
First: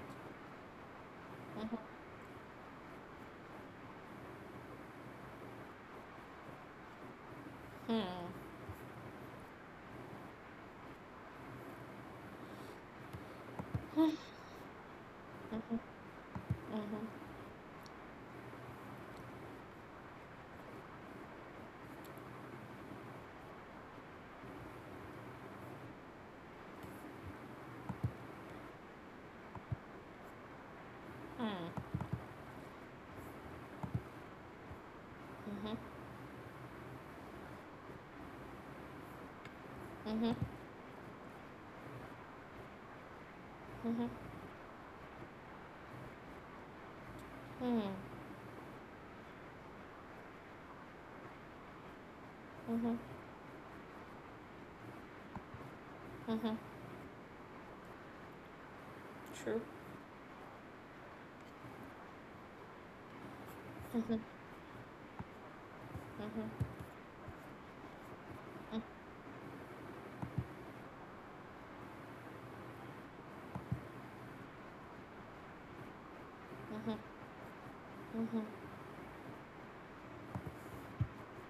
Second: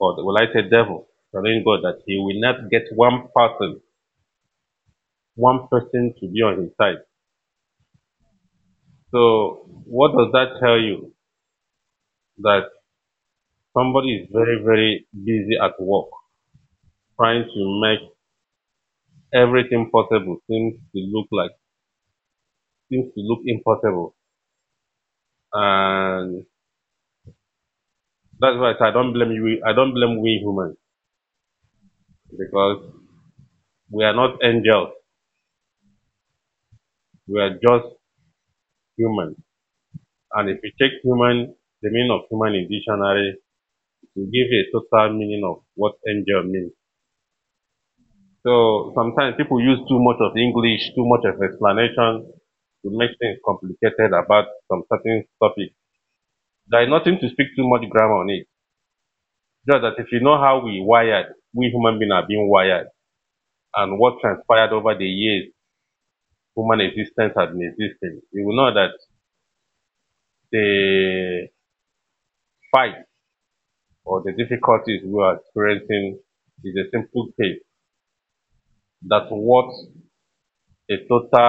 or the, will I say devil, telling God that he will not get one person to be on his side. So what does that tell you? That somebody is very, very busy at work, trying to make everything possible seems to look like, seems to look impossible. And that's why I say I don't blame you. I don't blame we humans because we are not angels. We are just human.
Mhm. Mhm.
And if you take human, the meaning of human in dictionary,
Mhm.
you give a total meaning of what angel means.
Mhm.
So sometimes people use too much of English, too much of explanation to
Mhm.
make things complicated about some certain topic.
Mm-hmm.
There is nothing to speak too much grammar on it.
True.
Just that if you know how we wired, we human beings are being wired, and what transpired over the years
Mm-hmm.
human existence has been existing, you will know that the fight or the difficulties we are experiencing is a simple case that what a total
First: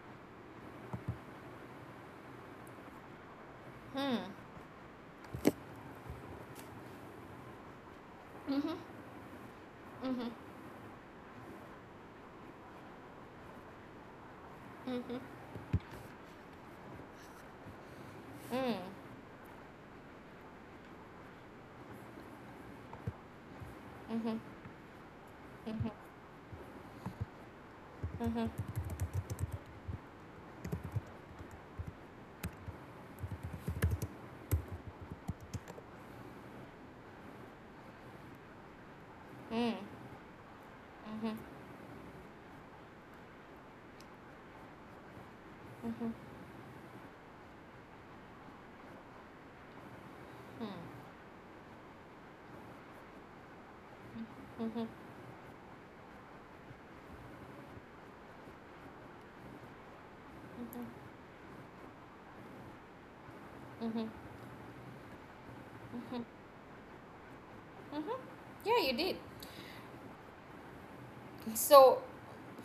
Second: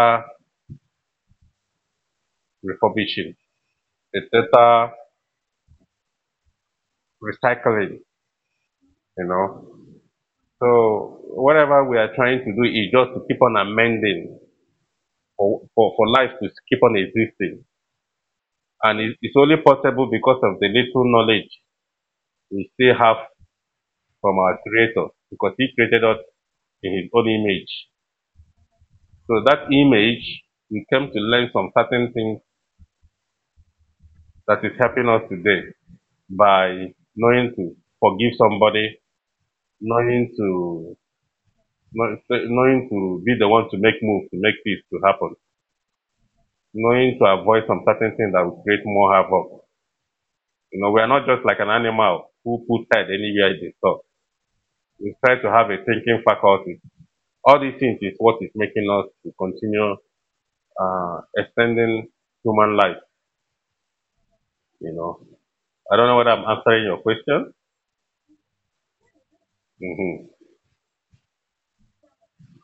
refurbishing, a
Hmm.
total recycling, you know. So whatever we are trying to do is just to keep on amending
Mm-hmm.
for, for life to keep on existing. And it's only possible because of the little knowledge we still have
Mm-hmm.
from our creator because he created us in his own image.
Mm-hmm. Mm-hmm. Mm-hmm.
So that image, we came to learn some certain things that is helping us today by knowing to forgive somebody,
Mm-hmm.
knowing to know- knowing to be the one to make moves, to make peace to happen, knowing to avoid some certain things that will create more havoc. You know, we are not just like an animal who put head anywhere they saw.
Mm-hmm. Mm-hmm. Mm-hmm. Mm-hmm.
We try to have a thinking faculty. All these things is what is making us to continue extending human life.
Mm-hmm.
You know, I don't know whether I'm answering your question.
Mm-hmm. Yeah, you did.
Hmm.
So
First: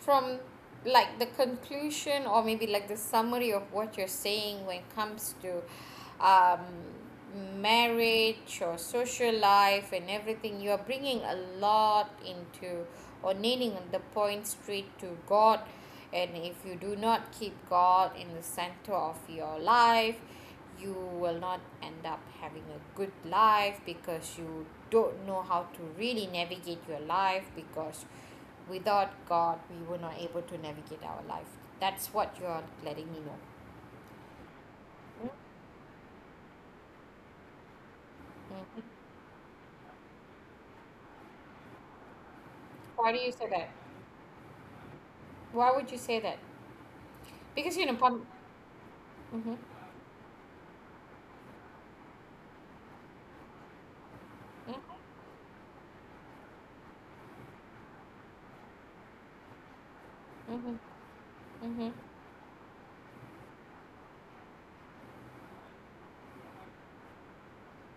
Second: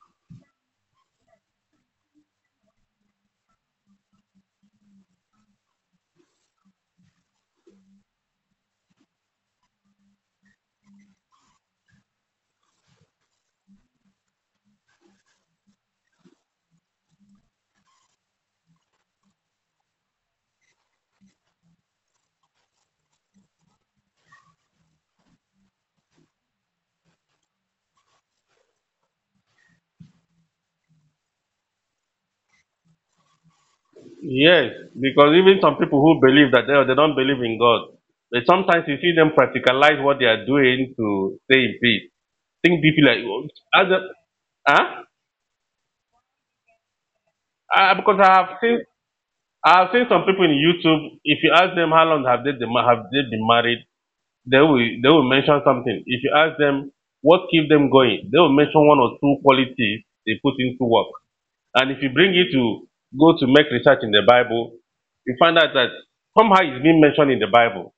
from, like, the conclusion or maybe like the summary of what you're saying, when it comes to um, marriage or social life and everything, you are bringing a lot into, or nailing the point straight to God. And if you do not keep God in the center of your life, you will not end up having a good life because you don't know how to really navigate your life, because without God, we were not able to navigate our life. That's what you're letting me know.
Yes,
Mm.
because even some people who believe that they don't believe in God, but
Mm.
sometimes you see them practicalize what they are doing to stay in peace. Think deeply,
Why
like,
do you
oh,
say that?
as a, huh?
Why would you say that? Because you
Ah,
know,
because
pump. Hmm.
I have seen some people in YouTube. If you ask them how long have they been, have they been married, they will mention something. If you ask them what keep them going, they will mention one or two qualities they put
Hmm.
into work. And
Hmm.
if you bring it to go to make research in the Bible, you find out that somehow it's being mentioned in the Bible.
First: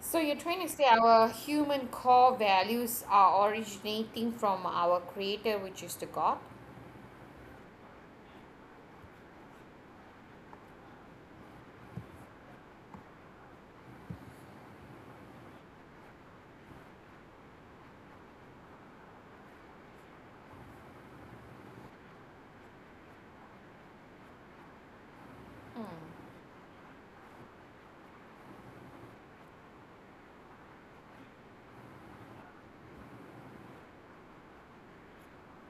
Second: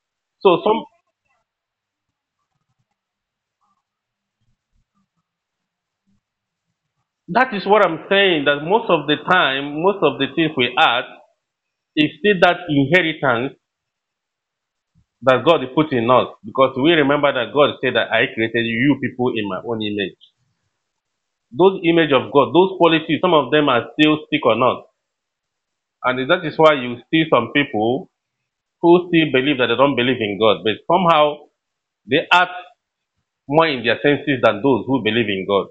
So you're
So
trying to say
some
our human core values are originating from our Creator, which is the God.
that is what I'm saying that most of the time, most of the things we ask is still that inheritance that God put in us. Because we remember that God said that I created you people in my own image. Those image of God, those qualities, some of them are still stick on us. And that is why you see some people who still believe that they don't believe in God, but somehow they act more in their senses than those who believe in God.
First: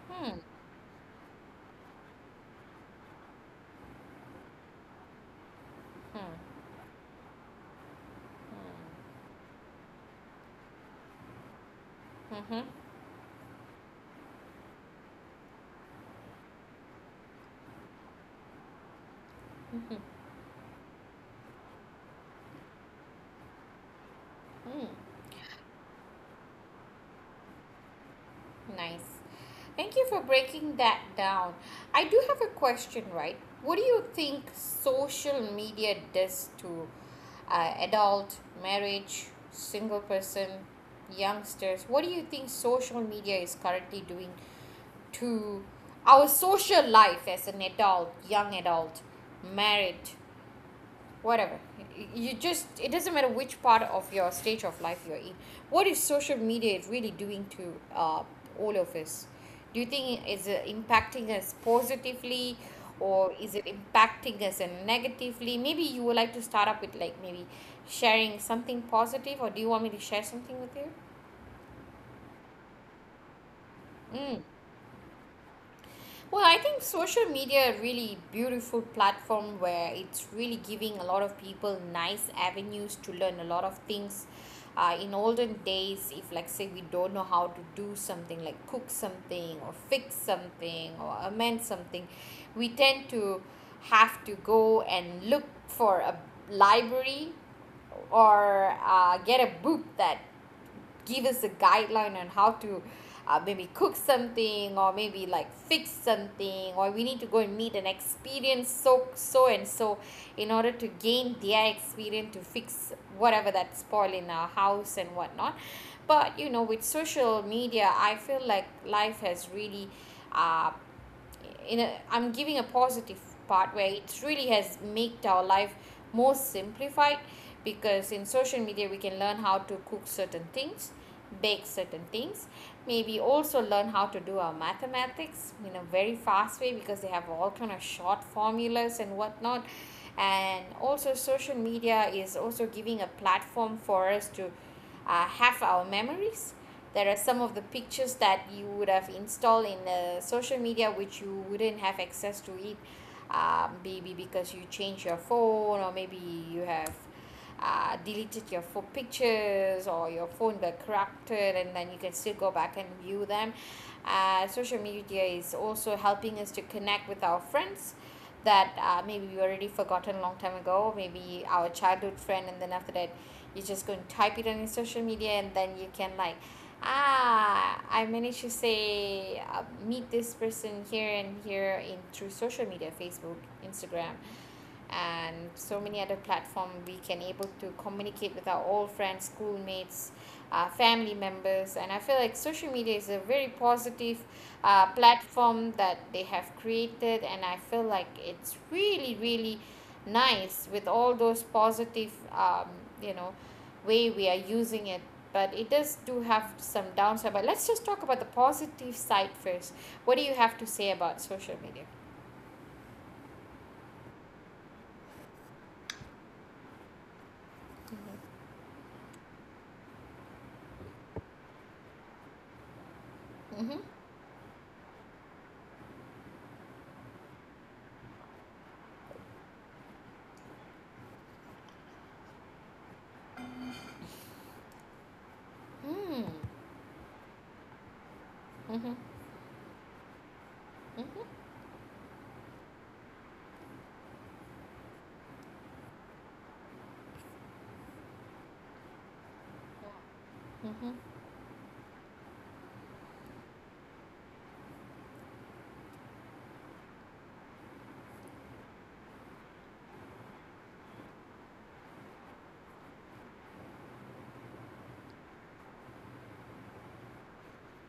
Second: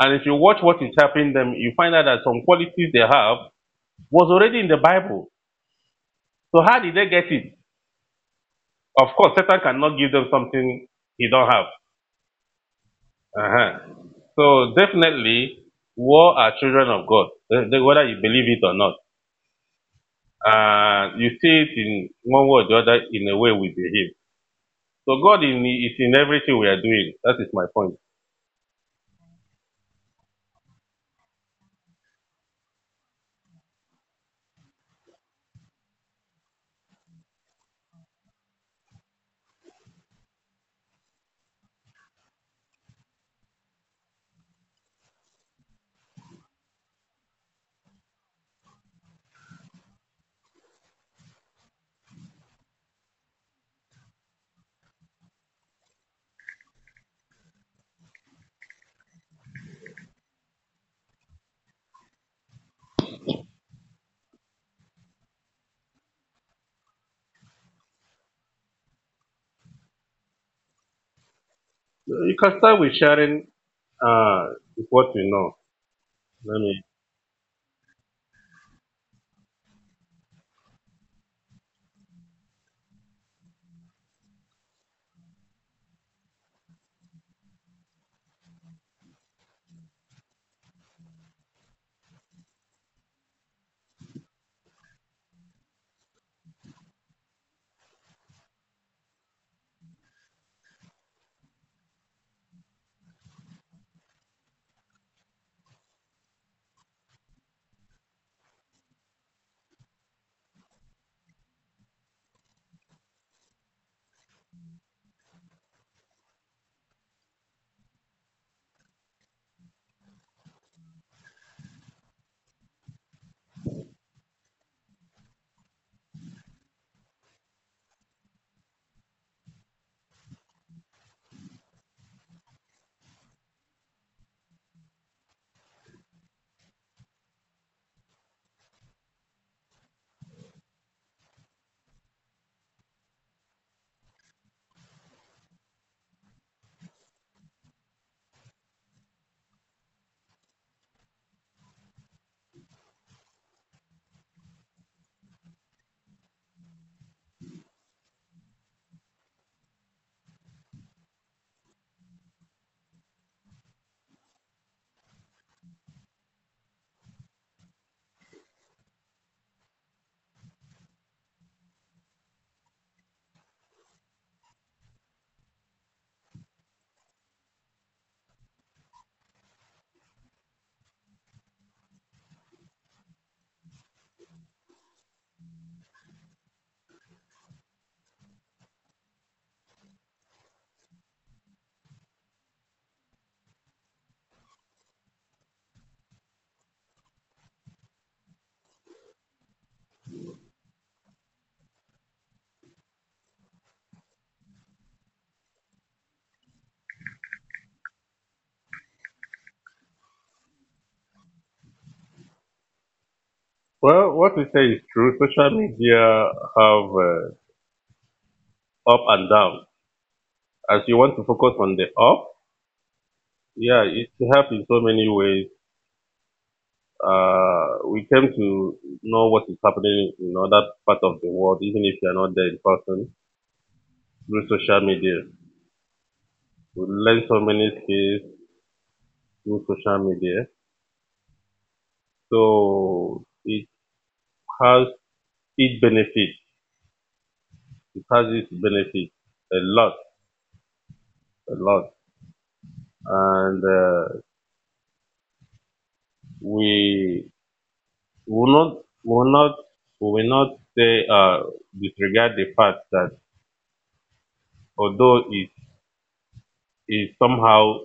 And if you watch what is happening them, you find out that some qualities they have was already in the Bible. So how did they get it? Of course, Satan cannot give them something he don't have.
Mm-hmm.
Uh-huh. So definitely, we are children of God, eh, eh, whether you believe it or not. You see it in one way or the other in the way we behave.
Mm.
So God is in everything we are doing. That is my point.
Nice. Thank you for breaking that down. I do have a question, right? What do you think social media does to adult, marriage, single person, youngsters? What do you think social media is currently doing to our social life as an adult, young adult, married? Whatever, you just, it doesn't matter which part of your stage of life you're in, what is social media really doing to all of us? Do you think is it impacting us positively or is it impacting us and negatively? Maybe you would like to start up with like maybe sharing something positive, or do you want me to share something with you?
You can start with sharing
Mm.
uh, what you know.
Well, I
Let
think
me.
social media a really beautiful platform where it's really giving a lot of people nice avenues to learn a lot of things. In olden days, if like say we don't know how to do something like cook something or fix something or amend something, we tend to have to go and look for a library or get a book that give us a guideline on how to maybe cook something or maybe like fix something, or we need to go and meet an experienced so so and so in order to gain their experience to fix whatever that's spoiled in our house and whatnot. But you know, with social media, I feel like life has really uh, in a, I'm giving a positive part where it really has made our life more simplified, because in social media we can learn how to cook certain things, bake certain things, maybe also learn how to do our mathematics in a very fast way because they have all kind of short formulas and whatnot. And also social media is also giving a platform for us to have our memories. There are some of the pictures that you would have installed in the social media which you wouldn't have access to it, maybe because you change your phone or maybe you have deleted your phone pictures or your phone got corrupted, and then you can still go back and view them. Social media is also helping us to connect with our friends that maybe we already forgotten a long time ago, maybe our childhood friend. And then after that you're just going to type it on your social media and then you can like, ah, I managed to say meet this person here and here in through social media, Facebook, Instagram, and so many other platform we can able to communicate with our old friends, schoolmates, family members. And I feel like social media is a very positive platform that they have created, and I feel like it's really really nice with all those positive, you know, way we are using it. But it does do have some downside. But let's just talk about the positive side first. What do you have to say about social media?
Well, what we say is true. Social media have up and down. As you want to focus on the up,
Mm-hmm.
yeah, it helps in so many ways. We came to know what is happening in other part of the world, even if you are not there in person, through social media.
Mm-hmm.
We learn so many skills
Mm-hmm.
through social media. So it has its benefits. It has its benefits a lot,
Mm-hmm.
a lot. And we we will not we will not we will not say disregard the fact that although it is somehow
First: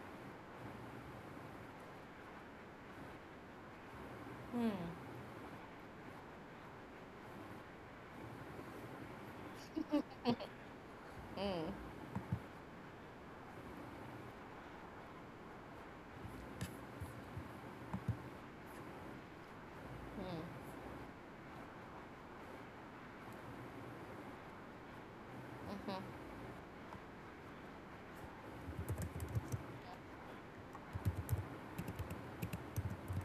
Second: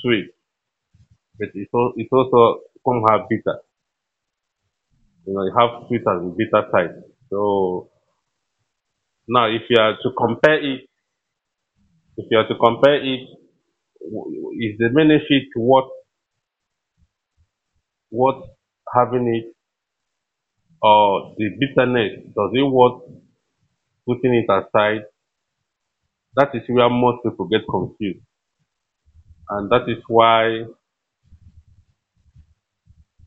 sweet, but it's also somehow bitter.
Mm.
You know, you have sweet and bitter side. So now, if you are to compare it, if you are to compare it, is the benefit what having it
Mm.
or the bitterness does it worth putting it aside?
Mm-hmm.
That is where most people get confused, and that is why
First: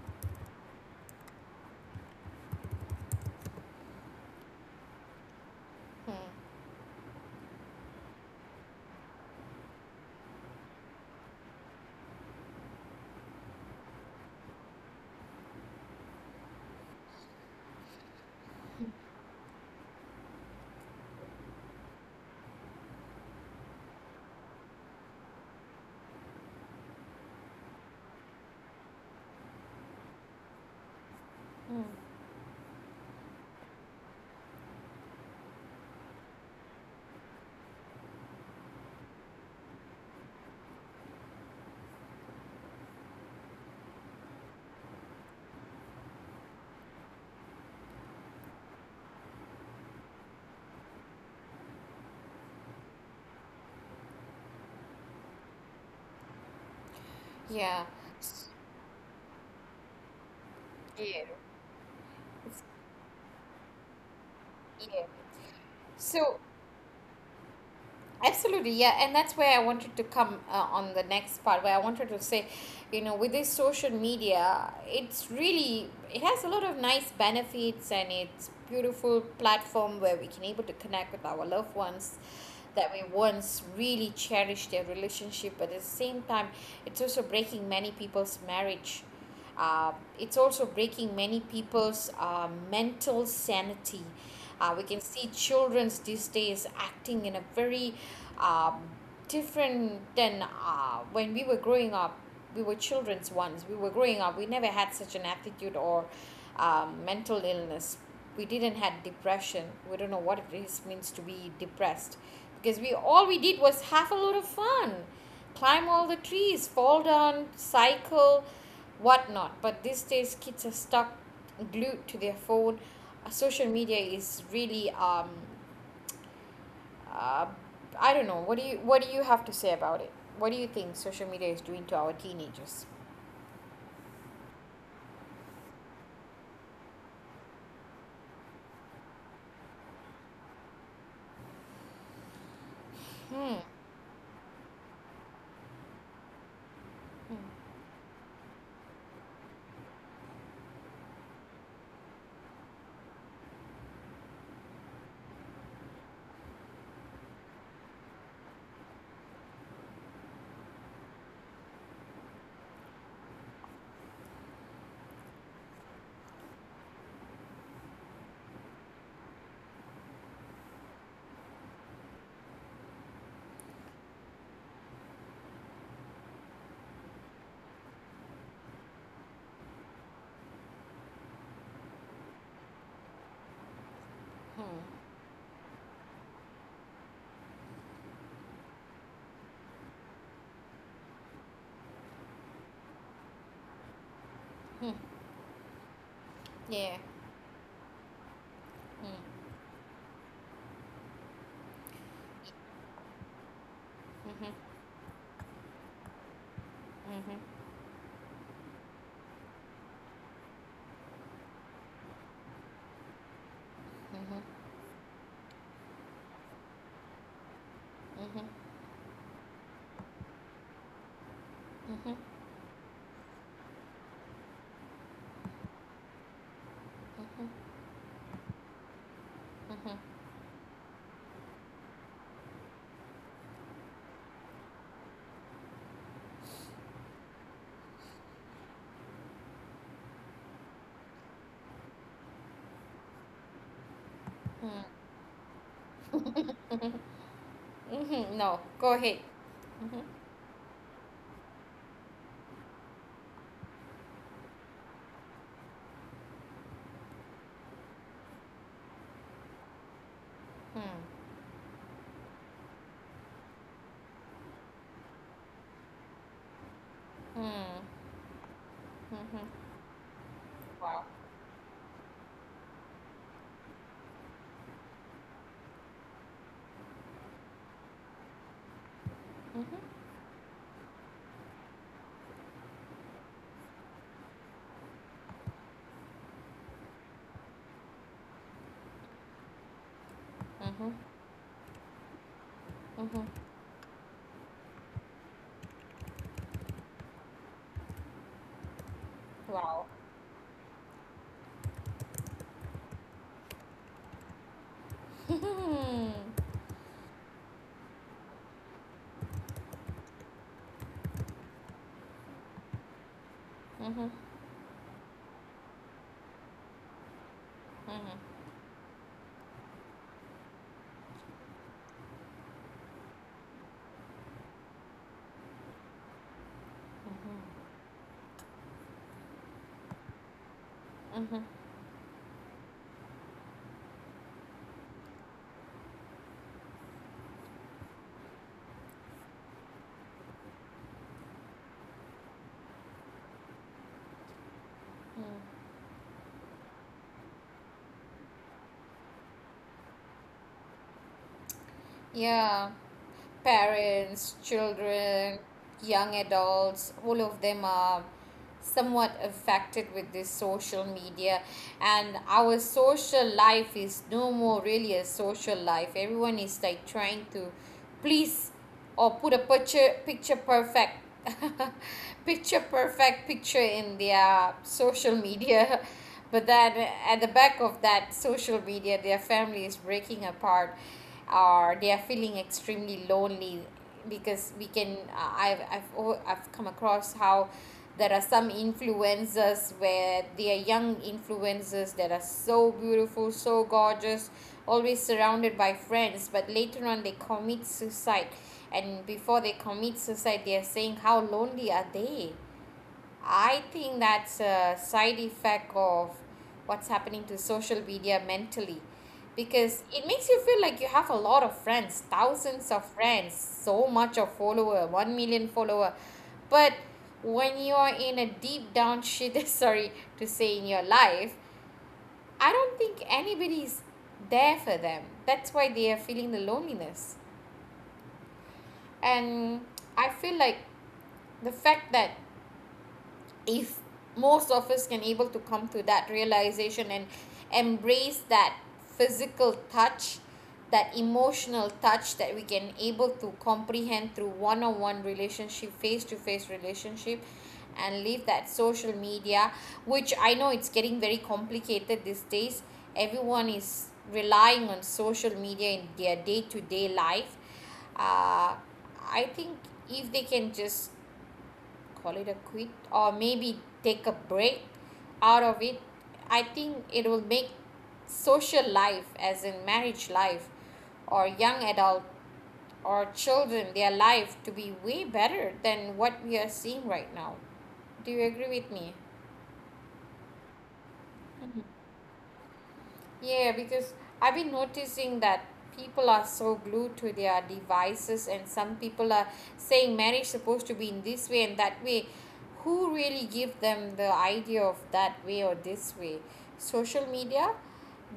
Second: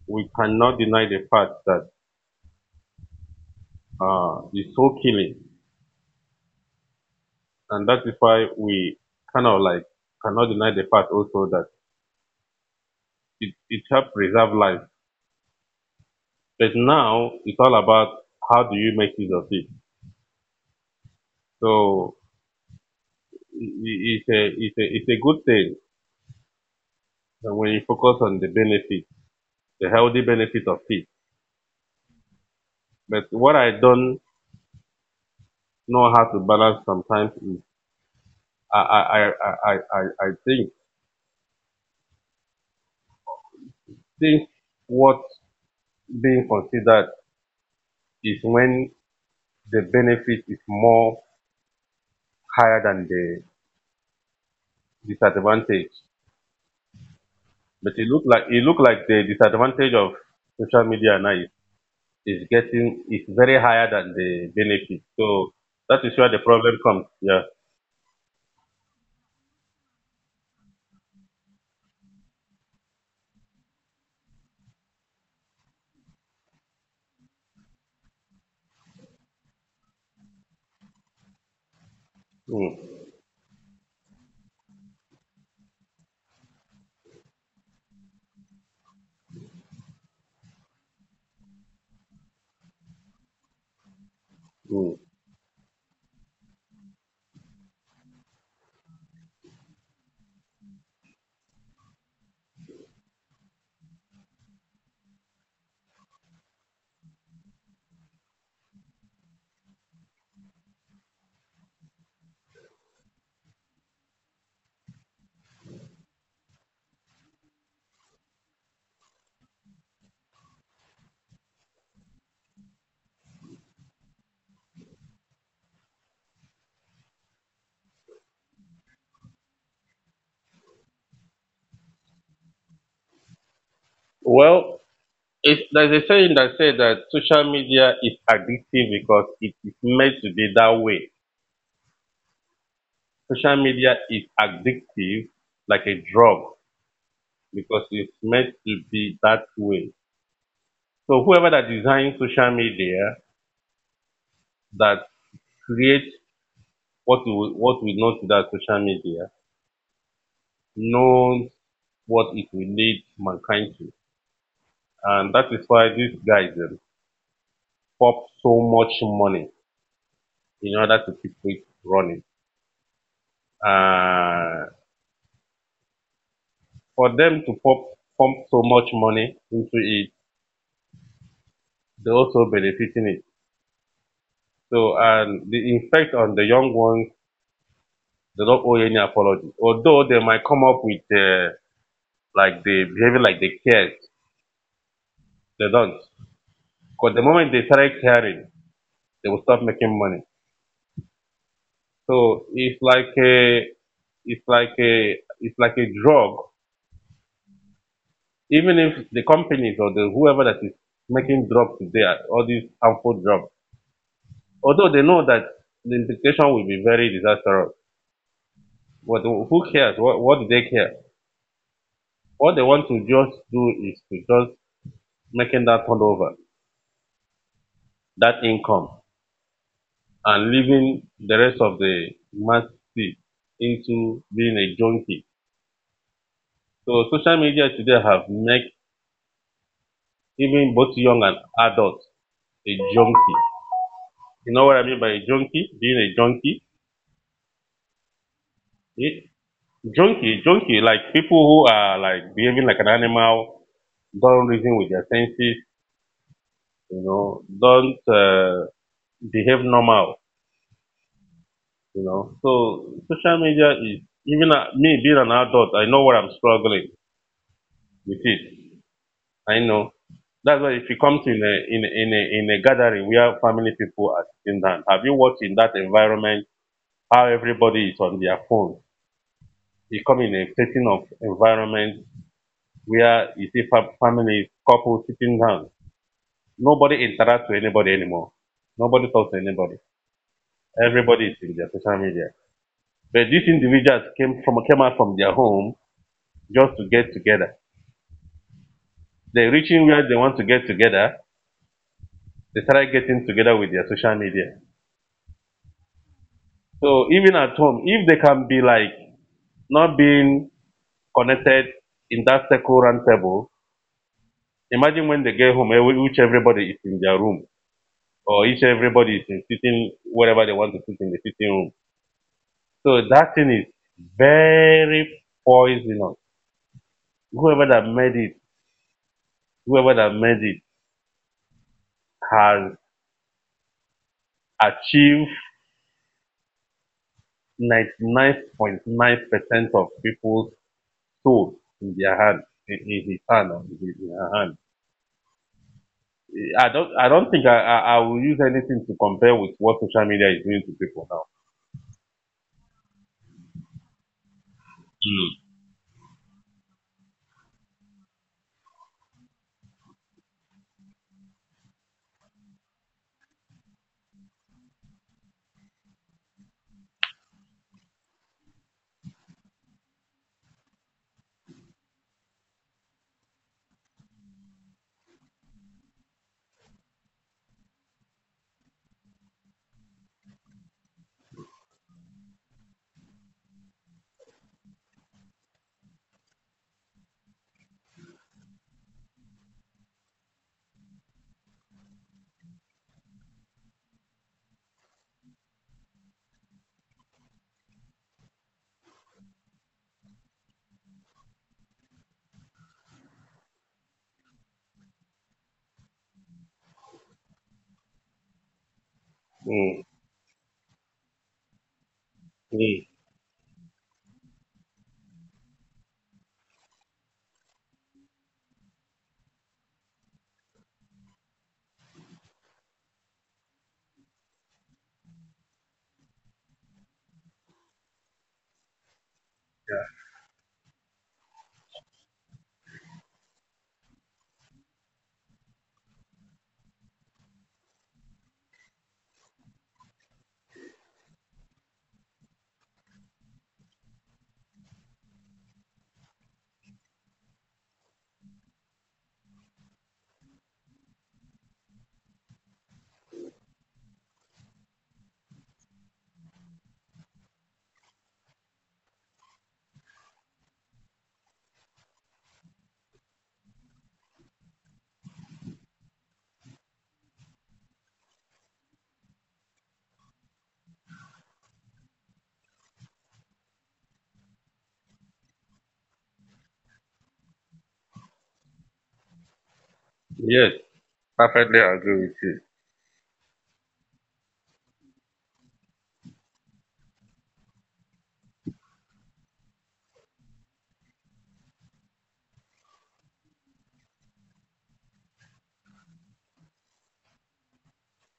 we cannot deny the fact that. Is so killing.
Mm.
And that is why we kind of like cannot deny the fact also that it helps preserve life. But now it's all about how do you make use of it. So it's a good thing when you focus on the benefit, the healthy benefit of it.
Mm.
But what I don't know how to balance sometimes is I, I, I, I, I, I think what being considered is when the benefit is more higher than the disadvantage.
Yeah.
But it look like
S-
it look like the disadvantage of social
Yeah.
media now
It's-
is getting is very higher than the benefit.
yeah.
So that is where the
So
problem comes. Yeah.
absolutely, yeah, and that's where I wanted to come on the next part where I wanted to say, with this social media, it has a lot of nice benefits, and it's beautiful platform where we can able to connect with our loved ones that we
Mm,
once really cherished their relationship. But at the same time, it's also breaking many people's marriage. Uh, it's also breaking many people's mental sanity. We
mm.
can see childrens these days acting in a very um, different than when we were growing up. We were children's once. We were growing up. We never had such an attitude or mental illness. We didn't had depression. We don't know what it is means to be depressed, because we did was have a lot of fun, climb all the trees, fall down, cycle, whatnot. But these days, kids are stuck glued to their phone. Social media is really, uh, I don't know. What do you have to say about it? What do you think social media is doing to our teenagers?
Well, there's a saying that says that social media is addictive because it is meant to be that way. Social media is addictive like a drug because it's meant to be that way. So whoever that designs social media that creates what we know today as social media knows what it will lead mankind to. And that is why these guys pop so much money in order to keep it running. Uh, for them to pop pump so much money into it, they're also benefiting it. So and the effect on the young ones, they don't owe any apology. Although they might come up with like the behavior like they cared, they don't.
Yeah.
Because the moment they start caring, they will stop making money. So it's like a drug.
Mm-hmm.
Even if the companies or the whoever that is making drugs today, all these harmful drugs, although they know that the implication will be very disastrous, but who cares? What do they care? What they want to just do is to just making that turnover, that income, and leaving the rest of the masses into being a junkie. So social media today have made even both young and adults a junkie. You know what I mean by a junkie? Being a junkie?
Mm-hmm. No. Go ahead.
It, Junkie, junkie, like people who are like behaving like an animal, don't reason with their senses, you know, don't behave normal,
Hmm.
you know. So social media is, even me being an adult, I know what I'm struggling
Hmm.
with it. I
Mm-hmm.
know. That's why if you
Wow.
come to in a gathering where family people are sitting down, have you watched in that environment how everybody is on their phone? You
Mm-hmm.
come in a setting of environment where you see families, couples sitting down. Nobody interacts with anybody anymore. Nobody talks to anybody.
Mm-hmm.
Everybody is in their social media. But
Mm-hmm.
these individuals came out from their home just to get together. They're reaching
Wow.
where they want to get together. They started getting together with their social media.
*laughs*
So even at home, if they can be like not being connected in that circle round table,
Mm-hmm. Mm-hmm.
imagine when they get home, eh, which everybody is in their room or each everybody is in sitting wherever they want to sit in the sitting room. So that thing is very poisonous. Whoever that made it, whoever that made it has achieved 99.9% of people's soul in their hand, in his hand or in her hand. I don't think I will use anything to compare with what social media is doing to people now.
Yeah, parents, children, young adults, all of them are somewhat affected with this social media. And our social life is no more really a social life. Everyone is like trying to please or put a picture perfect *laughs* picture perfect picture in their social media. *laughs* But then at the back of that social media, their family is breaking apart or they are feeling extremely lonely, because we can I've have I I've come across how there are some influencers where they are young influencers that are so beautiful, so gorgeous, always surrounded by friends, but later on they commit suicide. And before they commit suicide, they are saying how lonely are they. I think that's a side effect of what's happening to social media mentally,
Mm. Mm.
because it makes you feel like you have a lot of friends, thousands of
Mm.
friends, so much of follower, 1 million follower. But when you are in a deep down shit, *laughs* sorry to say, in your life, I don't think anybody's there for them. That's why they are feeling the loneliness. And I feel like the fact that, if most of us can able to come to that realization and embrace that physical touch, that emotional touch that we can able to comprehend through one-on-one relationship, face-to-face relationship, and leave that social media, which I know it's getting very complicated these days, everyone is relying on social media in their day-to-day life. uh, I think if they can just call it a quit or maybe take a break out of it, I think it will make social life, as in marriage life or young adult or children, their life to be way better than what we are seeing right now. Do you agree with me?
Yes, perfectly agree with you.
Yeah, because I've been noticing that people are so glued to their devices, and some people are saying marriage supposed to be in this way and that way. Who really give them the idea of that way or this way? Social media?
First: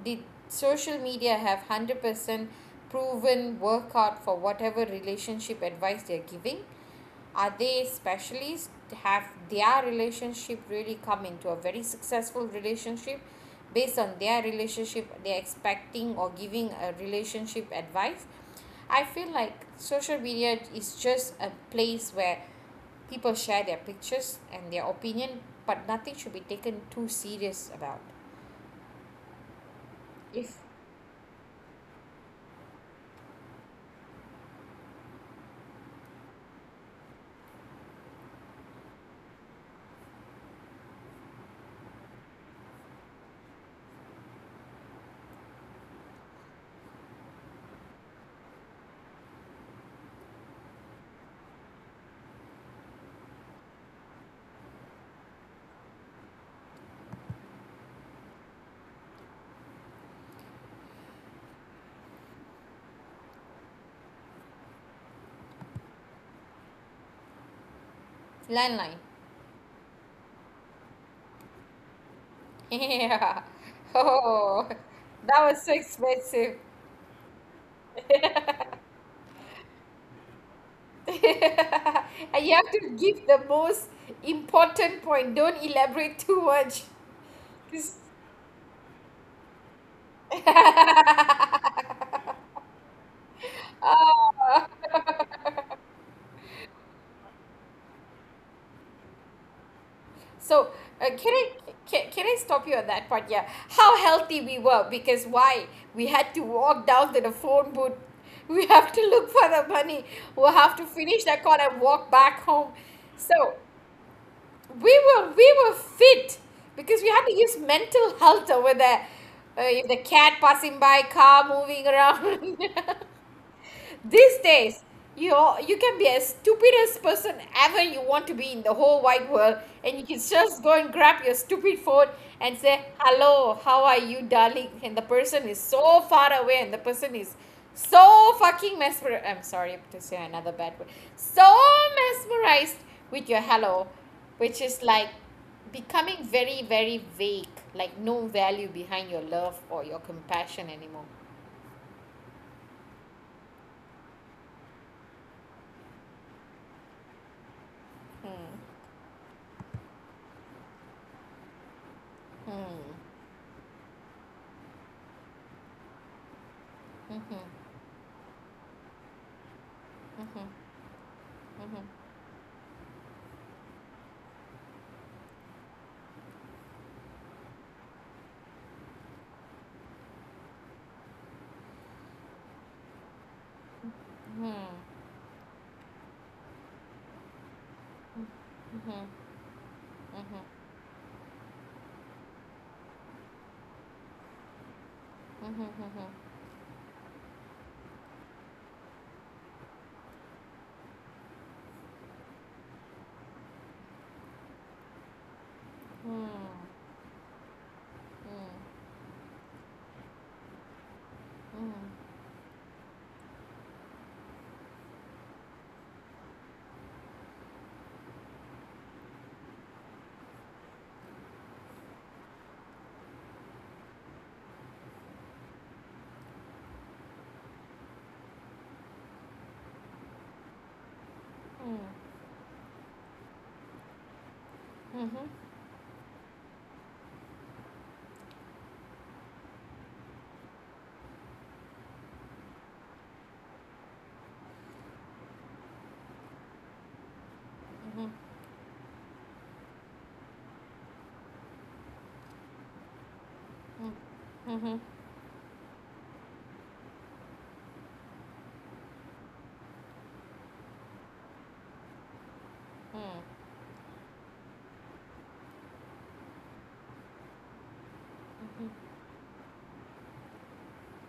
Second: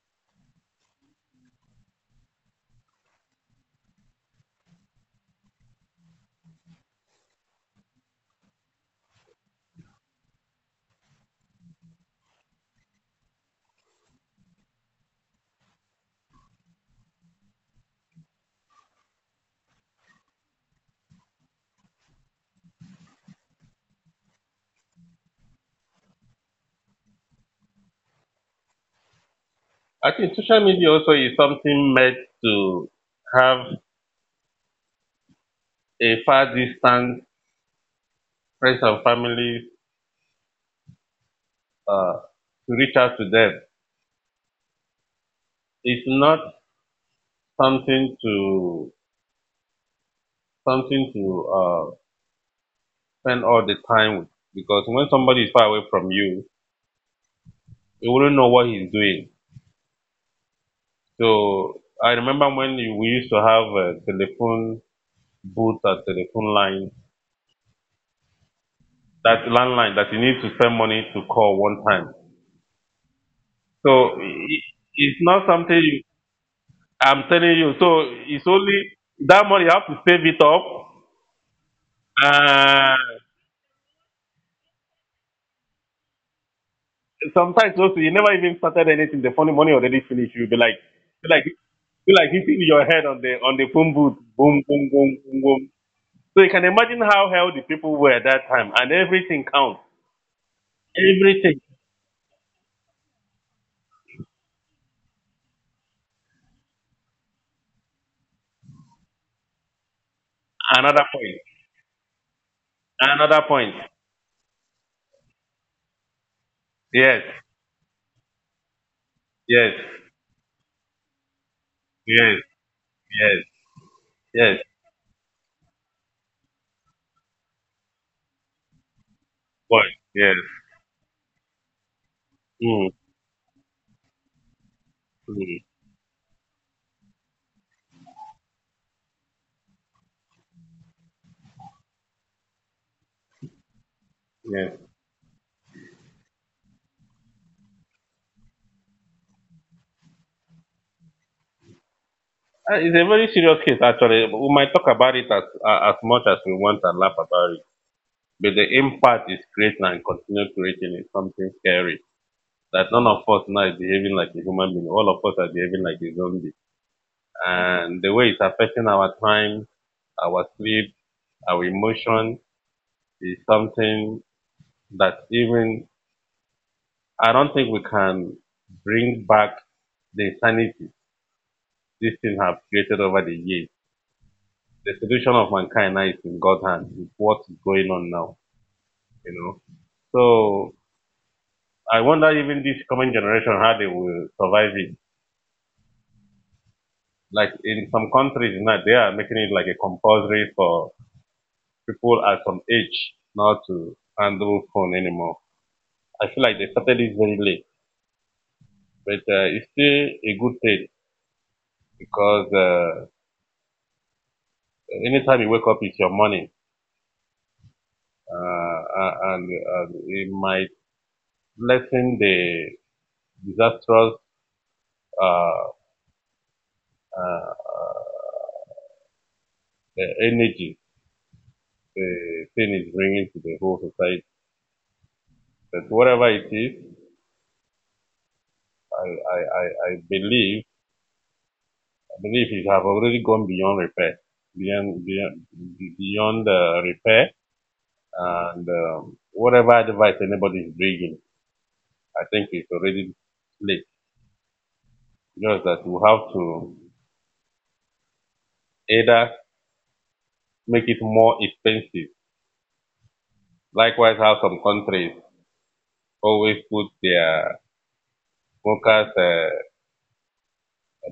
Did social media have 100% proven workout for whatever relationship advice they're giving? Are they specialists? Have their relationship really come into a very successful relationship based on their relationship they're expecting or giving a relationship advice? I feel like social media is just a place where people share their pictures and their opinion, but nothing should be taken too serious about.
I think
If
social media also is something meant to have a far distance friends and families uh, to reach out to them. It's not something to something to uh, spend all the time with because when somebody is far away from you, you wouldn't know what he's doing. So I remember when we used to have a telephone booth or telephone line,
Landline.
that landline that you need to spend money to call one time.
*laughs* Yeah.
So i-
Oh,
it's
that
not
was so
something you.
expensive.
I'm telling you. So it's only that money you have to save it up.
*laughs* You have to
Uh,
give the most important point. Don't elaborate too much.
Sometimes also
'Cause-
you never even started anything. The funny money already finished. You'll be like, be like
*laughs*
hitting your head on the phone booth. Boom,
Ah.
boom, boom, boom, boom. So you can imagine how healthy people were at that time, and everything counts.
So can I,
Everything.
can I stop you on that part? Yeah, how healthy we were, because why? We had to walk down to the phone booth. We have to look for the money. We'll have to
Another
finish
point.
that call and walk back home.
Another
So
point.
we were fit, because we
Yes.
had to use mental health over there.
Yes.
If the cat passing by, car moving
Yes.
around. *laughs*
Yes.
These
Yes.
days, you you can be as stupidest person ever you want to be in the whole wide world,
Point.
and you can
Yes.
just go and grab your stupid phone and say,
Mm,
"Hello, how are you, darling?" And the person
mm,
is so far away, and the person is so fucking mesmerized. I'm sorry to say another bad word. So mesmerized with your hello, which
yes.
is like becoming very very vague, like no value behind your love or your compassion anymore.
It's a very serious case, actually. We might talk about it as much as we want and laugh about it, but the impact is creating and continue creating is something scary. That none of us now is behaving like a human being. All of us are behaving like a zombie, and the way it's affecting our time, our sleep, our
Mhm,
emotion is something that even I don't think we can bring back the insanity this thing have created over the years. The solution of mankind now is in God's hand. With what is going on now, you know. So I wonder even this coming generation how they will survive it.
mhm, mhm, mhm,
Like in some countries now they are making it like a compulsory for people at some age not to handle phone anymore. I feel like they started this very late, but it's still a good thing because anytime you wake up, it's your morning, uh, and it might lessen the disastrous uh, uh, uh, the energy
mhm,
the thing is bringing to the whole society.
mhm.
But whatever it is, I, I, I, I believe I believe it have already gone beyond repair, beyond beyond beyond repair,
Mhm.
and whatever advice anybody is bringing, I think it's already late.
嗯，嗯哼，
Just that we have to either make it more expensive.
嗯，
Likewise, how some countries always put their smokers,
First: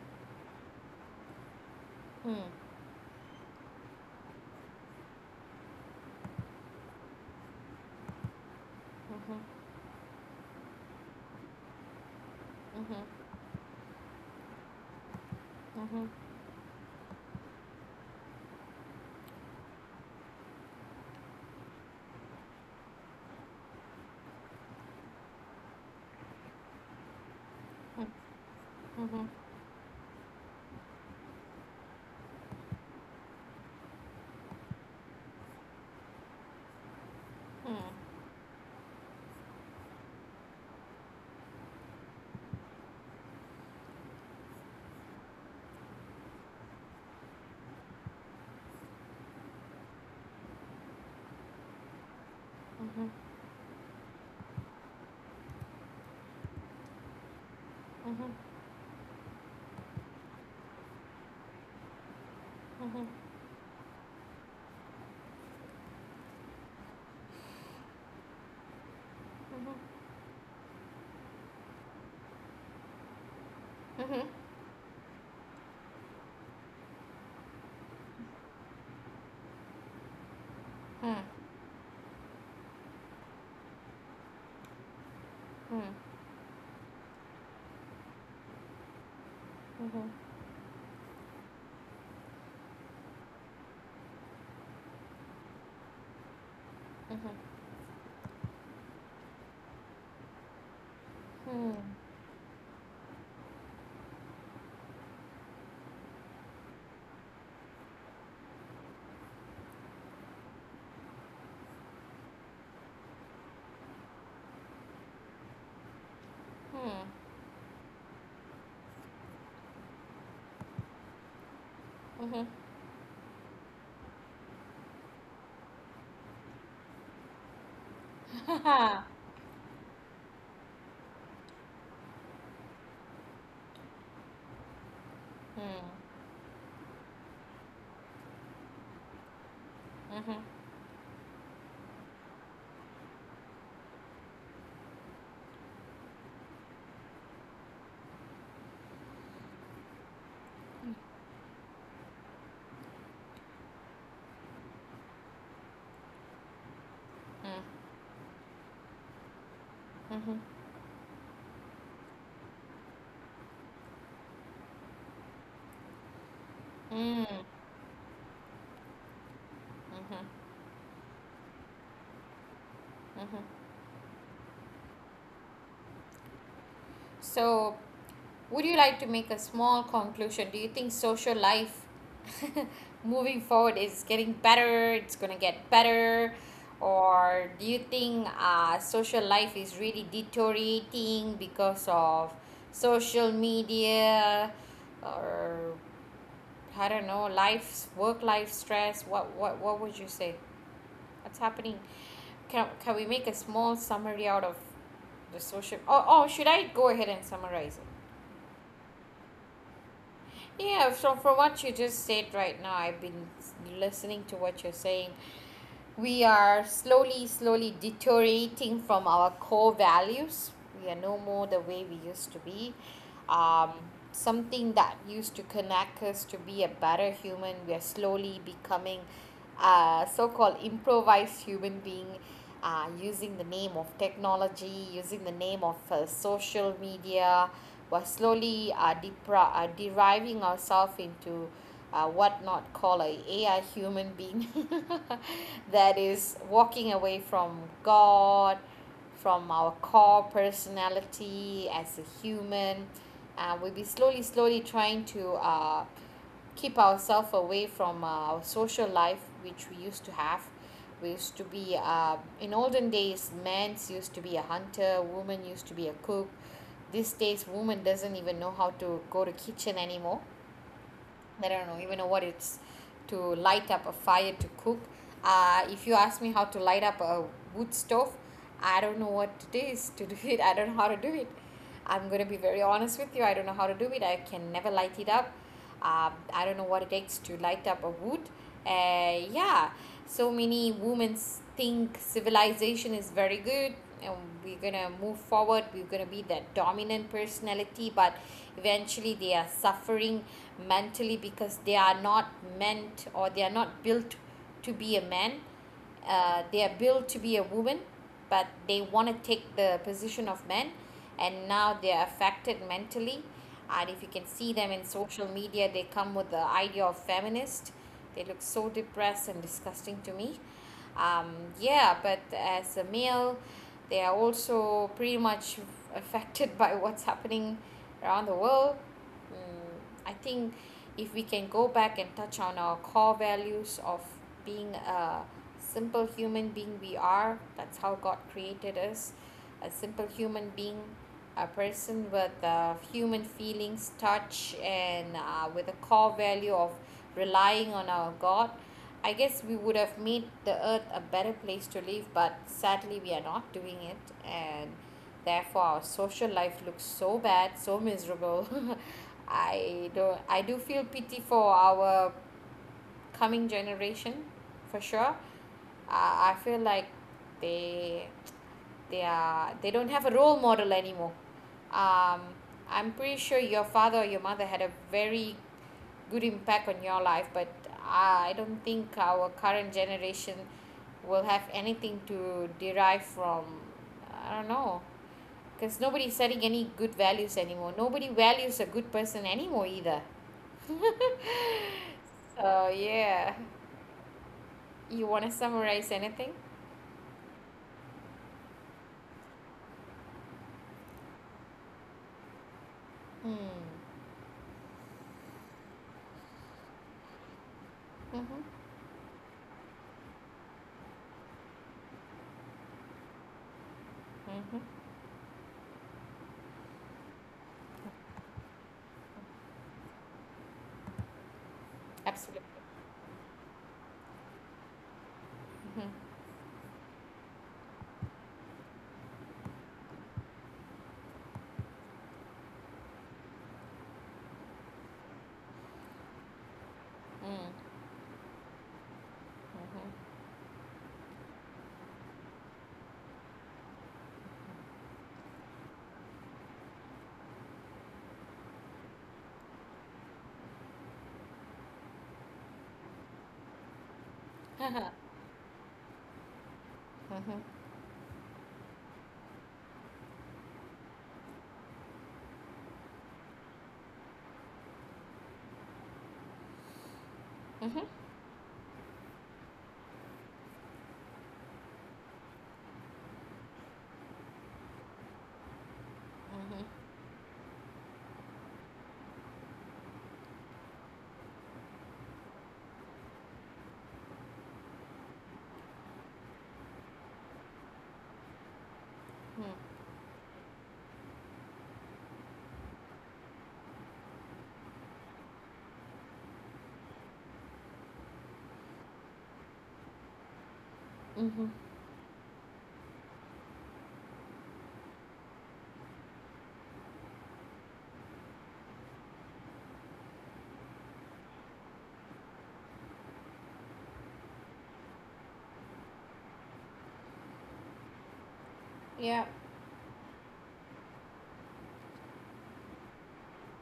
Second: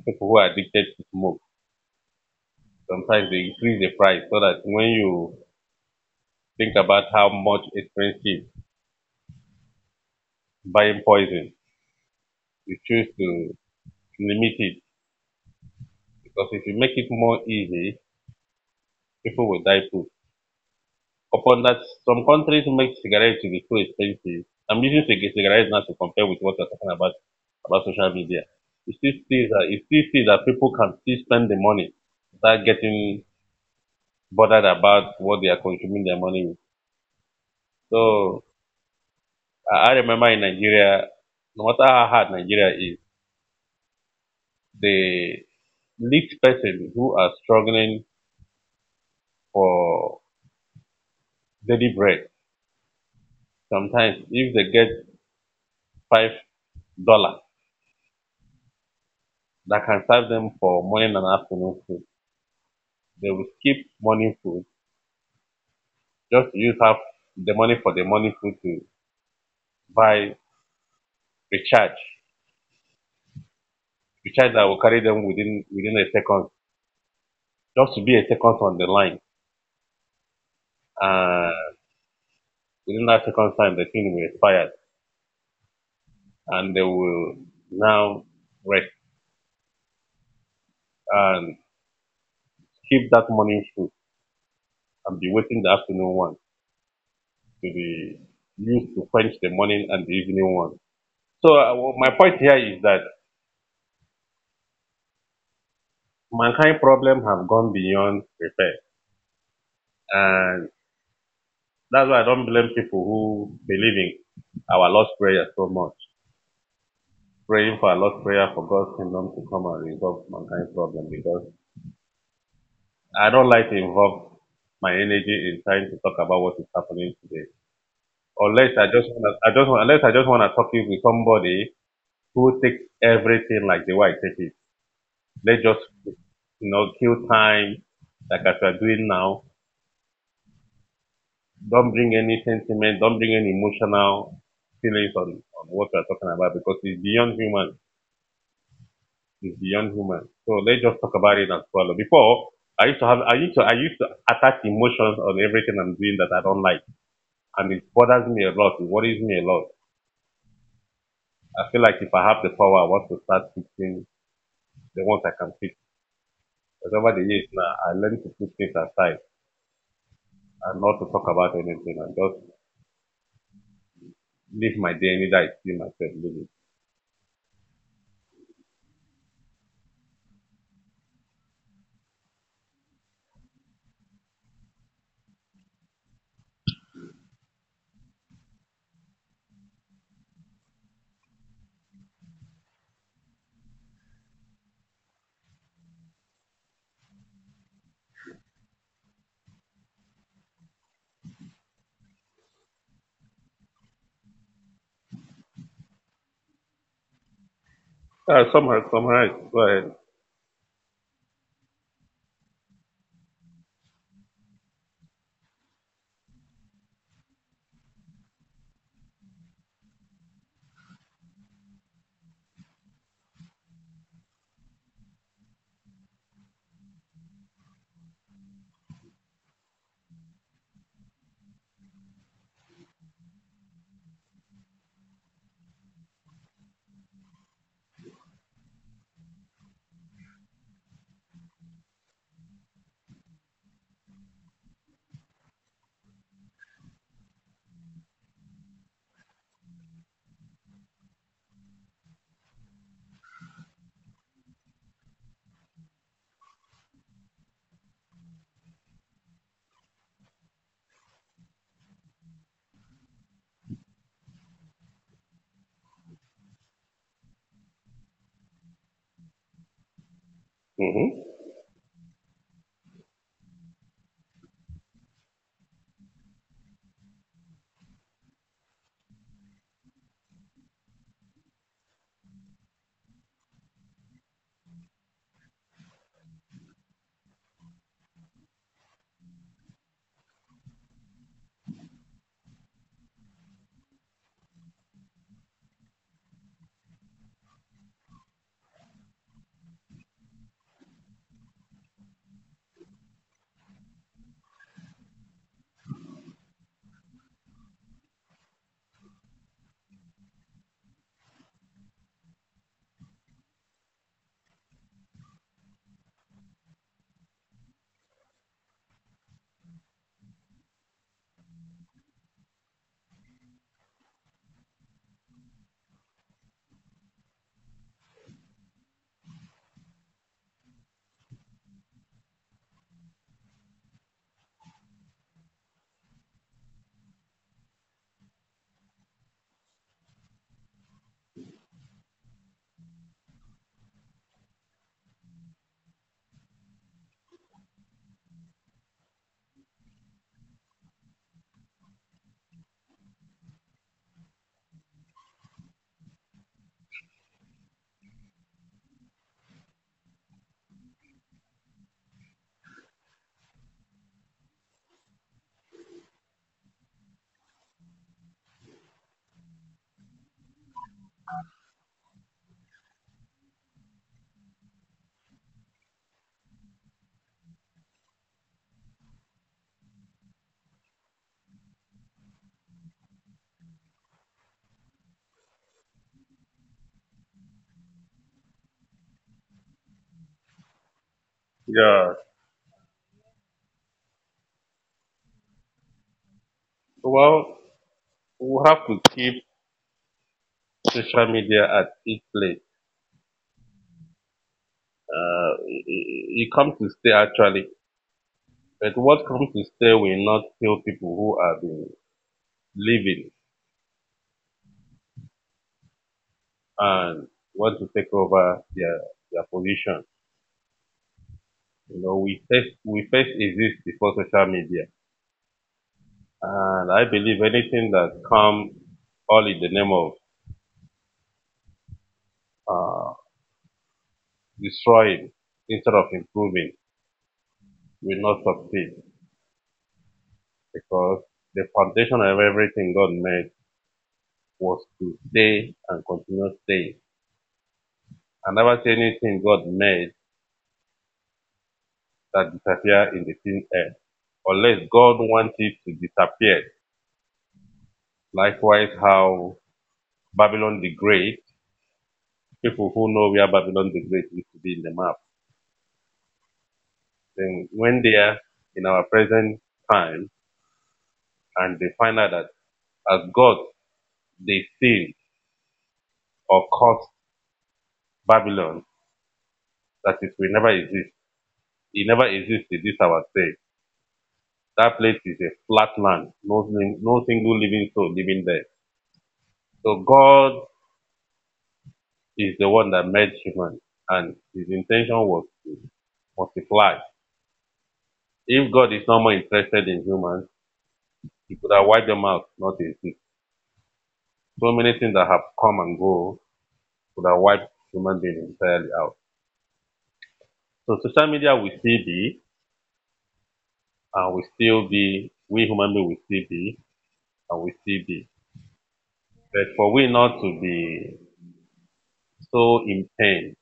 people who are addicted to smoke,
嗯，
sometimes they increase the price so that when you think about how much expensive
嗯哼，
buying poison. You
嗯哼，
choose to limit it
嗯哼，
because if you make it more easy, people will die too. Upon that, some countries make cigarettes to be so expensive. I'm using cigarettes now to compare with what you're talking about social media.
嗯 哼，
You still see that people can still spend the money without getting bothered about what they are consuming their money with. So I remember in Nigeria, no matter how hard Nigeria is, the least person who are struggling for deliberate
嗯哼，嗯哼，
sometimes if they get $5
嗯哼，
that can serve them for morning and afternoon food,
嗯哼，嗯哼，
they will skip morning food just to use half the money for the morning food to buy recharge,
嗯，嗯，嗯哼，嗯哼，嗯，
recharge that will carry them within a second, just to be a second on the line, uh within that second time the thing will expire and they will now rest and skip that morning food and be waiting the afternoon one to be used to quench the morning and the evening one. So my point here is that mankind problem have gone beyond repair, and that's why I don't blame people who believe in our Lord's prayer so much,
嗯，
praying for our Lord's prayer for God's kingdom to come and resolve mankind's problem. Because
嗯哼，
I don't like to involve my energy in trying to talk about what is happening today,
哈
unless I
哈，
just wanna, I just want, unless I just want to talk it with somebody who takes everything like the way I take it. Let's
嗯，
just, you know, kill time like as we're doing now.
嗯哼，
Don't bring any sentiment, don't bring any emotional feelings on what we're talking about because it's beyond human. It's beyond human. So let's just talk about it and swallow. Before I used to attach emotions on everything I'm doing that I don't like.
嗯，
And it bothers me a lot. It worries me a lot.
嗯哼，
I feel like if I have the power I want to start fixing the ones I can fix. But over
嗯，
the years now I learned to put things aside
嗯哼，
and not to talk about anything and just
嗯哼。
live my day and day I see myself living.
So, would you like to make a small conclusion? Do you think social life *laughs* moving forward is getting better? It's going to get better? Or do you think social life is really deteriorating because of social media, or I don't know, life's work, life stress? What would you say? What's happening? Can we make a small summary out of the social? Oh, should I go ahead and summarize it?
Summarize, summarize. Go ahead.
Yeah, so from what you just said right now, I've been listening to what you're saying. We are slowly, slowly deteriorating from our core values. We are no more the way we used to be. Um, Something that used to connect us to be a better human, we are slowly becoming so-called improvised human being, using the name of technology, using the name of social media. We're slowly deriving ourselves into what not call a AI human being *laughs* that is walking away from God, from our core personality as a human. We'll be slowly, slowly trying to keep ourselves away from our social life which we used to have. We used to be, in olden days, men used to be a hunter, woman used to be a cook. These days, woman doesn't even know how to go to kitchen anymore.
Mm-hmm.
I don't know even know what it's to light up a fire to cook. If you ask me how to light up a wood stove, I don't know what it is to do it. I don't know how to do it. I'm gonna be very honest with you. I don't know how to do it. I can never light it up. I don't know what it takes to light up a wood. Yeah, so many women think civilization is very good, and we're gonna move forward, we're gonna be that dominant personality, but eventually they are suffering mentally, because they are not meant or they are not built to be a man. They are built to be a woman, but they want to take the position of men, and now they're affected mentally. And if you can see them in social media, they come with the idea of feminist. They look so depressed and disgusting to me. um, yeah, but as a male, they are also pretty much *laughs* affected by what's happening around the world. mm I think if we can go back and touch on our core values of being a simple human being we are, that's how God created us, a simple human being, a person with human feelings touch, and with a core value of relying on our God. I guess we would have made the earth a better place to live, but sadly we are not doing it, and therefore our social life looks so bad, so miserable. *laughs* I do feel pity for our coming generation, for sure. I feel like they they don't have a role model anymore. um, I'm pretty sure your father or your mother had a very good impact on your life, but I don't think our current generation will have anything to derive from. I don't know, because nobody's setting any good values anymore. Nobody values a good person anymore either.
Yeah.
Oh yeah. You want to summarize anything?
Well, we have to keep social media at its place. It comes to stay actually,
Mm-hmm.
but what comes to stay will not kill people who have been living
Mm-hmm.
and want to take over their position. You know,
Absolutely.
we first we first exist before social media, and I believe anything that comes all in the name of uh, destroying instead of improving
Mm-hmm.
will not succeed, because the foundation of everything God made was to stay and continue staying, and never see anything God made that disappear in the thin air, unless God wanted to disappear.
Mm-hmm.
Likewise, how Babylon the Great, people who know where Babylon the Great used to be in the map, then
Mm-hmm.
when they are in our present time and they find out that as God they sin or
Mm-hmm.
curse Babylon, that it will never exist. It never exists in this our day. That place is a flat land, no, no single living soul living there.
Mm-hmm.
So God is the one that made human, and His intention was to multiply. If God is not more interested in humans,
Mm-hmm.
He could have wiped them out, not exist. So many things that have come and go could have wiped human beings entirely out. So social media will still be, and will still be, we human beings will still be, and will still be.
Yeah.
But for we not to be so in pain,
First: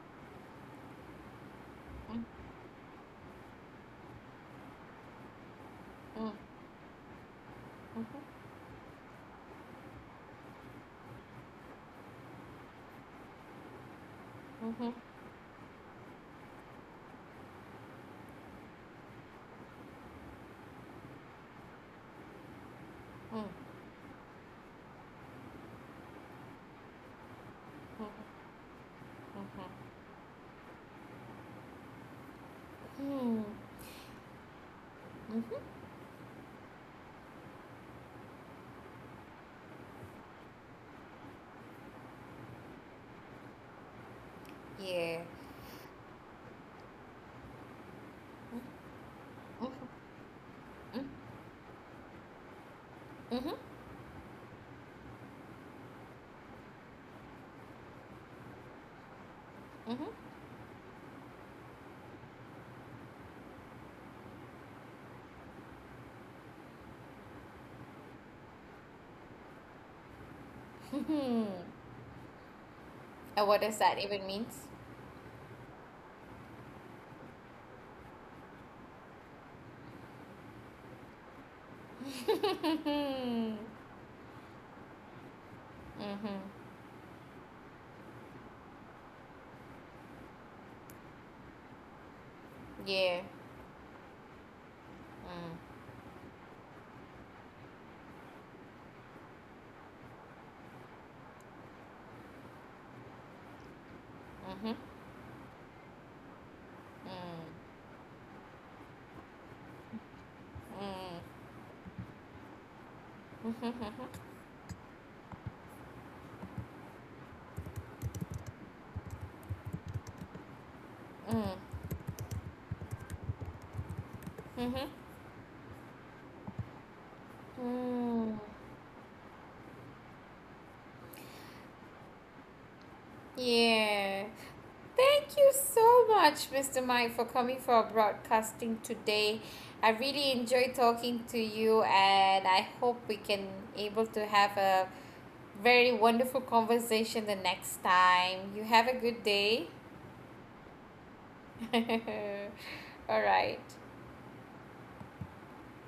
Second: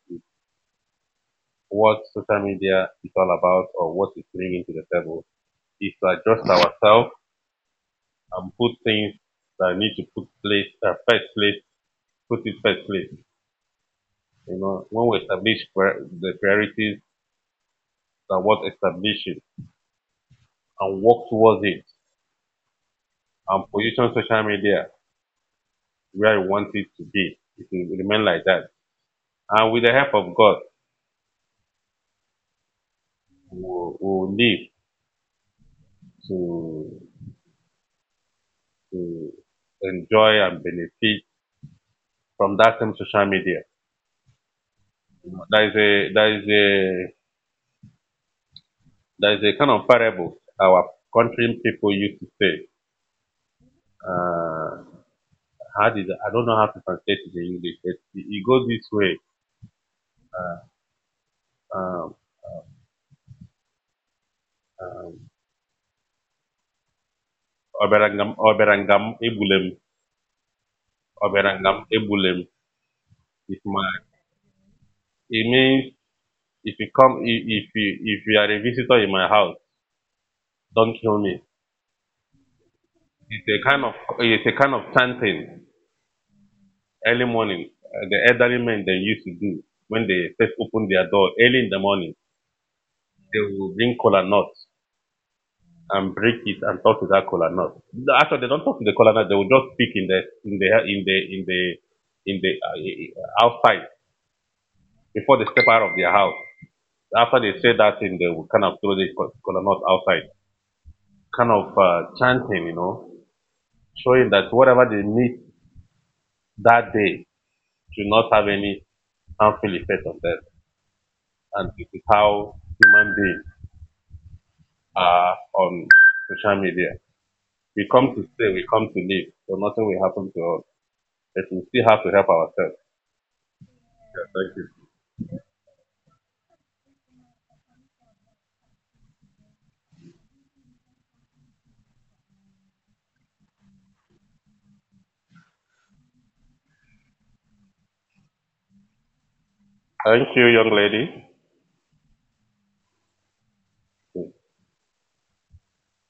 what social media is all about or what it's bringing to the table is to
Mm-hmm.
adjust ourselves
Mm-hmm.
and put things that need to put place first place, put it first place. You know,
Mm-hmm.
when we establish the priorities, that what establishes and work towards it
Mm-hmm.
and position social media where we want it to be, it will remain like that. And with the
Mm-hmm.
help of God, we will live
Mm-hmm.
to to enjoy and benefit from that same social media.
Yeah.
There is a there is a there is a kind
Mm-hmm.
of parable our country people used to say.
Mm-hmm.
Uh, how did I don't know how to translate it in English, but it goes this way. Uh, um, um, Oberangam Ebulem,
Mm-hmm. *laughs*
Oberangam Ebulem.
And what
If
does
my
that even mean?
it means if you come I- if you are a visitor in my house, don't kill me.
*laughs*
It's
Mm-hmm.
a kind of it's a kind of chanting early morning. The elderly men they used to do when they first open their door early in the morning,
Yeah.
they will bring cola nut and break it and talk to that cola nut. No. Actually, they don't talk to the cola nut. They will just speak in the in the in the in the in the outside
Mm-hmm.
before they step out of their house. After
Mm.
they say that thing, they will kind of throw the cola nut outside, kind of chanting, you know, showing that whatever they need that day should not have any harmful effect on them. And this is how human beings
Mm-hmm.
are on social media. We come to
Mm.
stay, we come to live, so nothing will happen to us, but we still have to help ourselves.
Yeah.
Yeah, thank you.
Thank you so much, Mr. Mike, for coming for our broadcasting today. I really enjoyed talking to you, and I hope we can able to have a very wonderful conversation the next time. You have a good day.
Thank you, young lady.
*laughs* All right.